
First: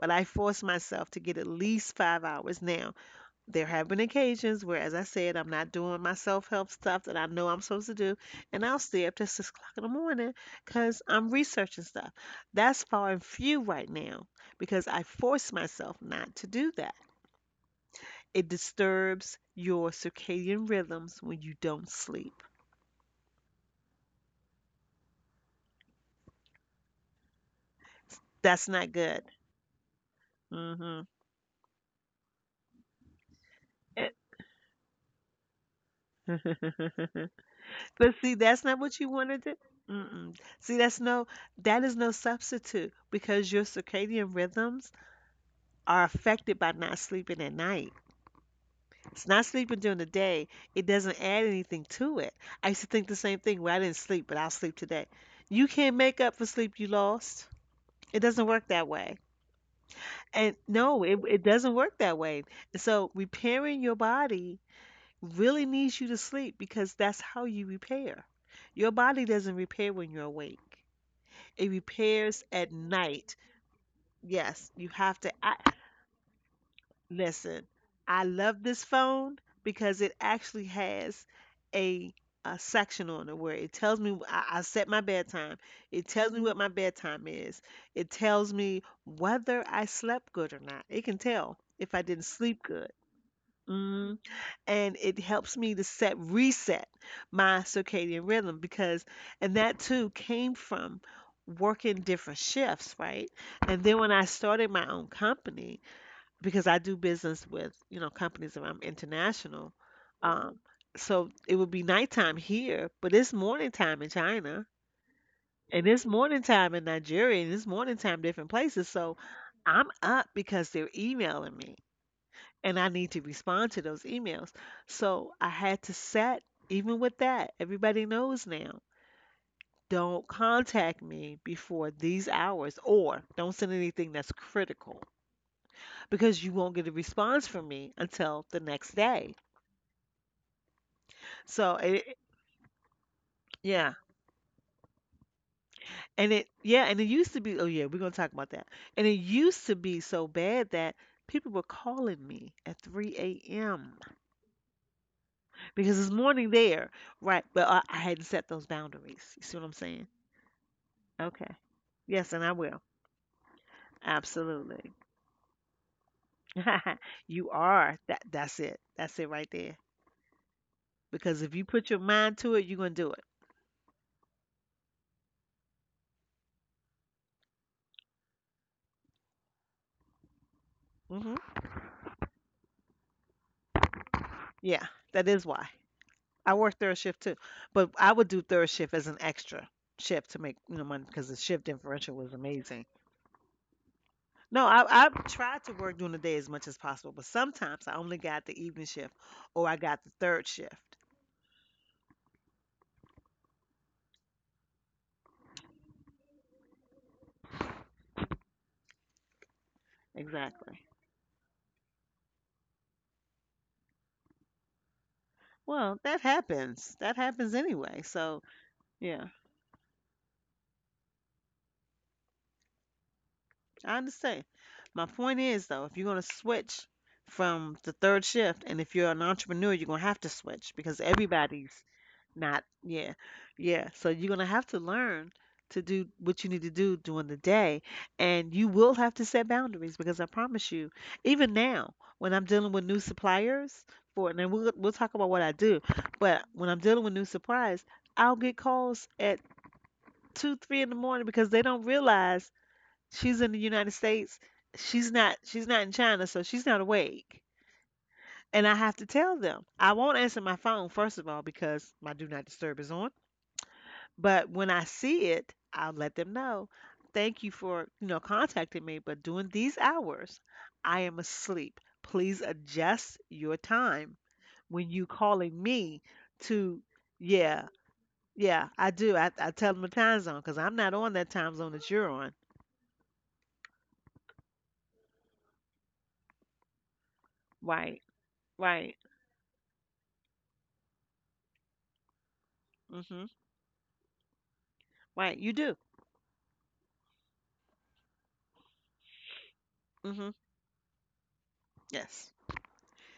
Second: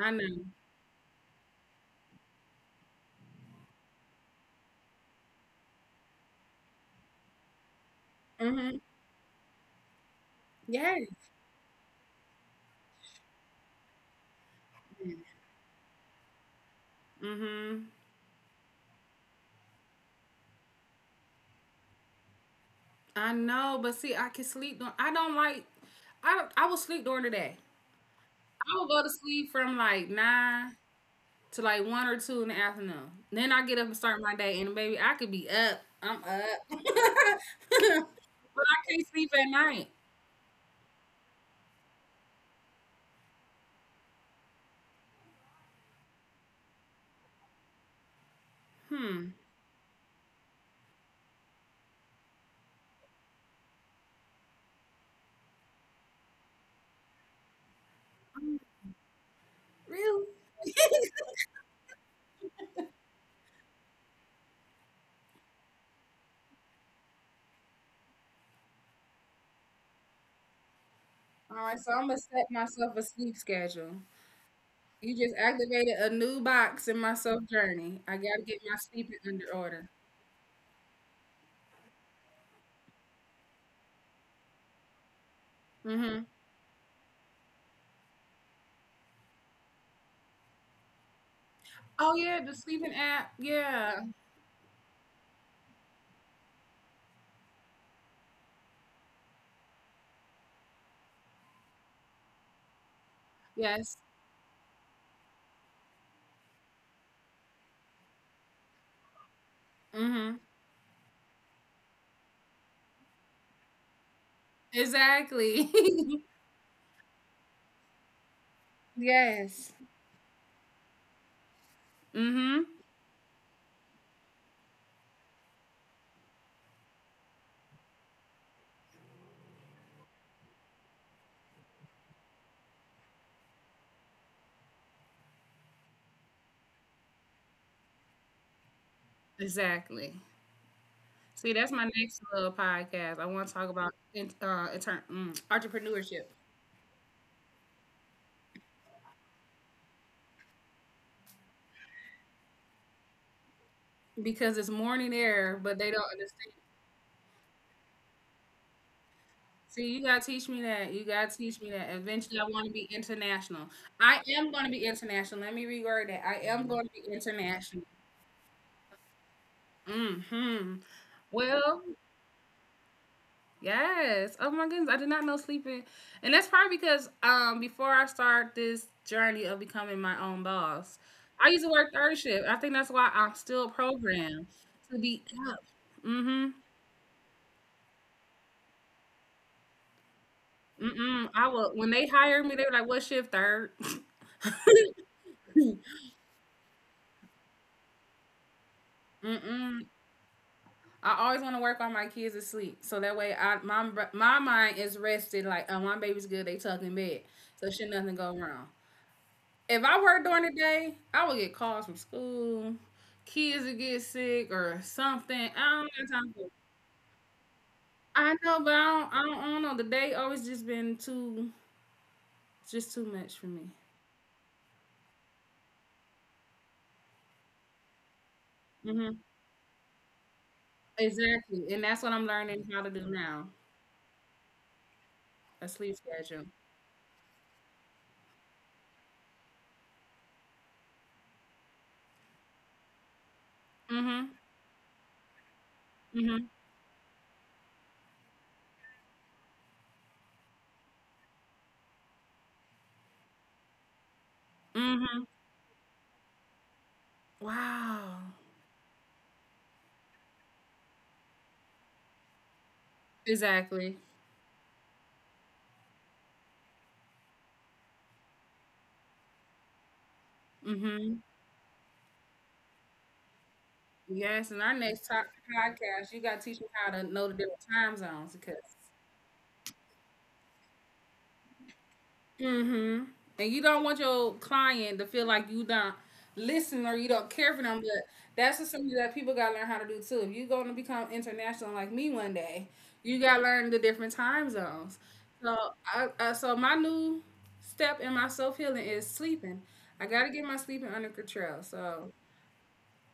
I I know. force myself to get at least five hours now. There have been occasions where, as I said, I'm not doing my self-help stuff that I know I'm supposed to do, and Mhm. I'll stay up to six o'clock in the morning Yeah. because I'm researching stuff. That's far and few right now because I force myself not to do that. Mhm. It disturbs your circadian rhythms when you don't sleep. I know, but see, I can sleep. During, I don't like. I don't- I will sleep during the day. That's I will not go to good. sleep from like nine Hmm. to like one or two in the afternoon. Then I get up and start my day, and baby, I could be up. I'm up, but But I see, that's not what can't you want sleep to at do. night. Mm-mm. See, that's no, that is no substitute because your circadian rhythms are affected by not sleeping at night. It's Hmm. not sleeping during the day. It doesn't add anything to it. I used to think the same thing. Well, I didn't sleep, but I'll sleep today. You can't make up for sleep you lost. It doesn't work that way. Really? And no, it, it doesn't work that way. And so repairing your body really needs you to sleep because that's how you repair. Your body doesn't repair when you're awake. All It right. So I'm gonna repairs set at myself a night. sleep schedule. Yes, you You have to. just I, activated a new box in my self listen, journey. I I gotta love get my this sleeping phone under order. because it actually has a, a section on it where it tells me I, I set my bedtime. It Mm-hmm. tells me what my bedtime is. It tells me whether I slept good or not. It can tell if I Oh didn't yeah, the sleep good. sleeping app. Yeah. Mm. And it helps me to set reset my circadian rhythm because, and that too came from working different shifts, right? And then Yes. when I started my own company, because I do business with, you know, companies that I'm international. Mm-hmm. Um, so it would be nighttime here, but it's morning time in China, Exactly. and it's morning time in Nigeria, and it's morning time different places. So Yes. I'm up because they're emailing me, Mhm. and I need to respond to those emails. So I had to set, even with that, everybody knows now. Don't contact me before these hours, or don't send anything that's critical, because you won't get a response from me until the next day. Exactly. See, that's So my it, next little podcast. I want to talk yeah, about in, uh, intern, mm, entrepreneurship and it yeah, and it used to be, oh yeah, we're gonna talk about that. And it used to be so bad that people were calling me at three a m because it's morning air, but they because it's don't morning understand. there, right? But I, I hadn't set those boundaries. You see what I'm See, saying? you gotta teach me that. You gotta Okay. teach me that. Yes, and Eventually, I I want to will. be international. I am going to Absolutely. be international. Let me reword that. I am going to be You international. are that. That's it. That's it right there. Hmm. Because if you Well, put your mind to it, you're gonna do it. yes. Oh my goodness, I did not know sleeping, and that's probably because um before I start this journey of becoming my own boss, I Hmm. used to work third shift. I think that's why I'm still programmed Yeah, to be that is up. why. I Mm-hmm. work third shift too, but I would do third shift as an extra shift to make you know money because Mm-mm. the I shift will. When they differential was hired me, they were amazing. like, "What shift? Third? No, I I tried to work during the day as much as possible, but sometimes I only got the evening shift or I Mm-mm. got the third shift. I always want to work while my kids asleep, so that way I my br- my mind is rested. Like, oh, my baby's good. They tucked in bed, so should nothing go wrong. If I work during the Exactly. day, I would get calls from school, kids would get sick or something. I don't Well, have that time for it. happens. That happens anyway. I So know, but I don't, yeah, I don't. I don't know. The day always just been too, just too much for me. I understand. My point is though, if you're gonna switch from the third shift, and if you're an Hmm. entrepreneur, you're gonna have to switch because everybody's Exactly, and that's what I'm not, learning how to do yeah, now. yeah. So you're gonna have to learn A to sleep do what you schedule. need to do during the day, and you will have to set boundaries because I promise you, even now, when I'm dealing with new suppliers for, Hmm. and then we'll we'll talk about what I do, Hmm. but when I'm dealing with new suppliers, I'll get calls at two, three in the morning because they don't realize she's in the United States, she's Hmm. not, she's not in China, so she's not awake. Wow. And I have to tell them. I won't answer my phone, first of all, because my do not disturb is on. Exactly. But when I see it, I'll let them know. Thank you for, you know, contacting me, but during these hours, I am Hmm. asleep. Please adjust your time Yes, and our when you next top calling me podcast, you got to teach me to, how to know the different yeah, time zones because yeah, I do. I, I tell them the time zone because I'm not on that time zone that you're on. mm-hmm. And you don't want your client to feel like you don't listen or you don't care for them, Right, but that's just right, something that people gotta learn how to do too. If you're gonna become international like me one day, you mm-hmm, gotta learn the different time zones. right. You So, do. I, I so my new step in my self healing is sleeping. I Mm-hmm. gotta get my sleeping under control. So, Yes,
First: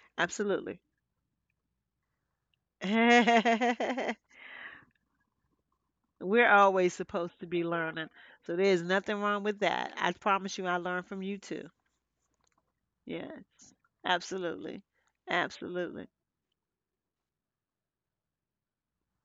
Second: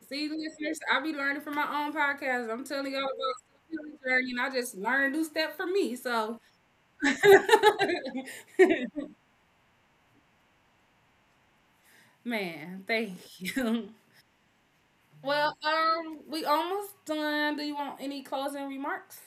see, listeners, absolutely. I be learning from my own podcast. I'm telling y'all about self healing journey, and I just learn a new step for me. So. We're always supposed to be learning. So there's nothing wrong with that. I promise you I learned from you too. Man, thank Yes. you. Absolutely. Well, Absolutely. um, we almost done. Do you want any closing remarks?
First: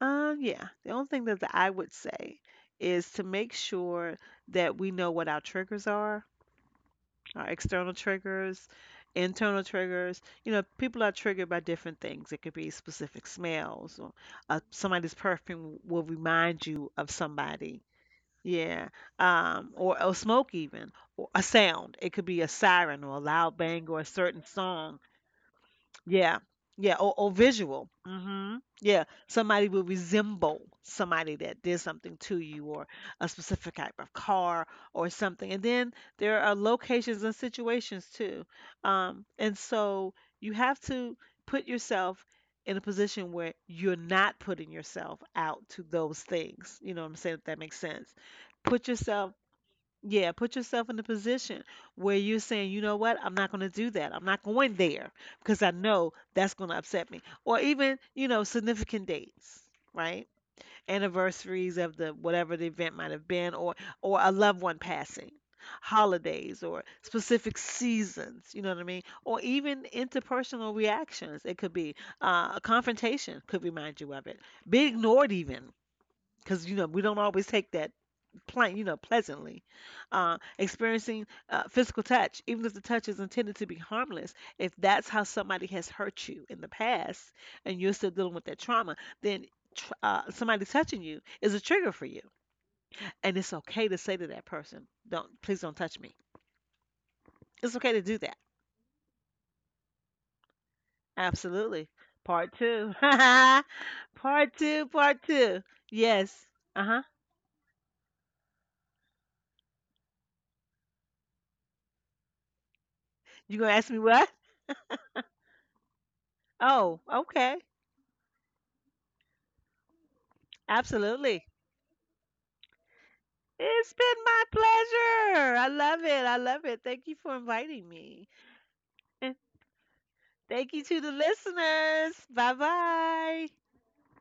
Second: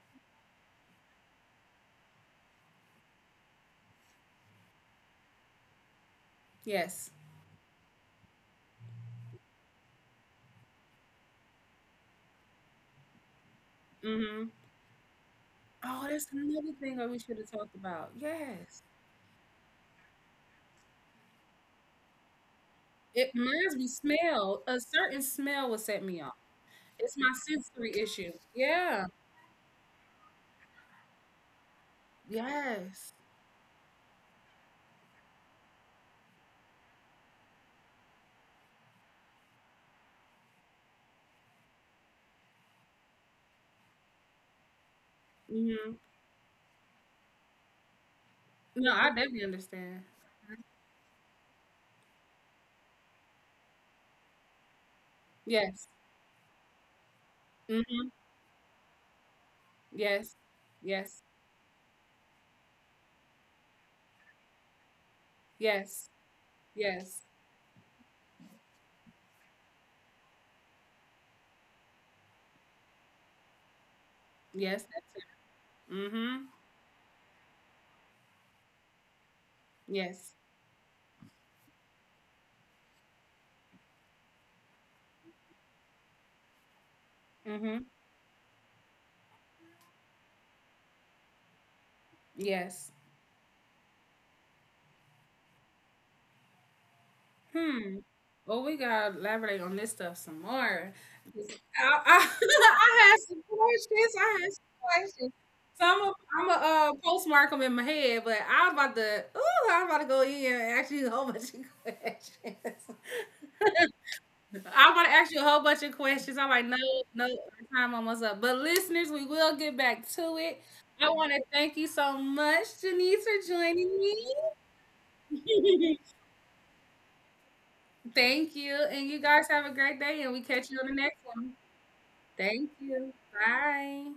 Um, yeah. The only thing that I would say is to make sure that we know what our triggers are, Yes. our external triggers, internal triggers. You know, people are triggered by different things. It could be specific smells or Mm-hmm. uh, somebody's perfume will Oh, that's remind another you thing that of we should have talked somebody. about. Yes. Yeah. Um, or, or smoke even. Or a sound. It could be a siren or a It loud reminds me bang or a certain smell. A song. certain smell will set me off. Yeah. Yeah. Or, It's my or visual. sensory issue. Hmm. Yeah. Yeah. Somebody will resemble somebody that did something to you or Yes. a specific type of car or something. And then there are locations and situations too. Um, and so you have to put yourself in a position where you're not putting yourself out to Mm-hmm. those things. You know what I'm saying? If that makes sense. Put No, I yourself, definitely understand. yeah, put yourself in the position where you're saying, you know what, I'm not going to do that. I'm not going there because I Yes. know that's going to upset me. Or even, Mm-hmm. you know, significant dates, right? Yes. Yes. Anniversaries of the whatever the event might have been, or or a loved one passing, Yes. holidays, or Yes. specific seasons. You know what I mean? Or even interpersonal reactions. It could be uh, a confrontation could remind you of it. Be Yes, that's ignored even it. Mm-hmm. because you know we don't always take that plain, you know, pleasantly, Yes. uh, experiencing uh, physical touch, even if the touch is intended to be harmless. If that's how somebody has hurt you in the past, and Mm-hmm. you're still dealing with that trauma, then tr- uh, somebody touching you is a trigger for you, Yes. and it's okay to say to that person, "Don't, please, don't touch me." It's okay Hmm. to do that. Well, we gotta elaborate on this stuff some more. 'Cause Absolutely. I, I, Part two. I had some Part questions. I had two. some Part questions. two. So I'm gonna Yes. I'm a, Uh uh, huh. postmark them in my head, but I'm about to, ooh, I'm about to go in and ask you a whole bunch of questions. You gonna ask me what? I'm gonna ask you a whole bunch of questions. I'm like, no, Oh, no, okay. our time almost up. But listeners, we will get back to it. I want to Absolutely. thank you so much, Janice, for It's joining been me. my pleasure. I love it. I love it. Thank you for inviting me. Thank you, and you And guys have a great day, and we thank catch you you on the to the next one. listeners. Bye Thank you. bye. Bye.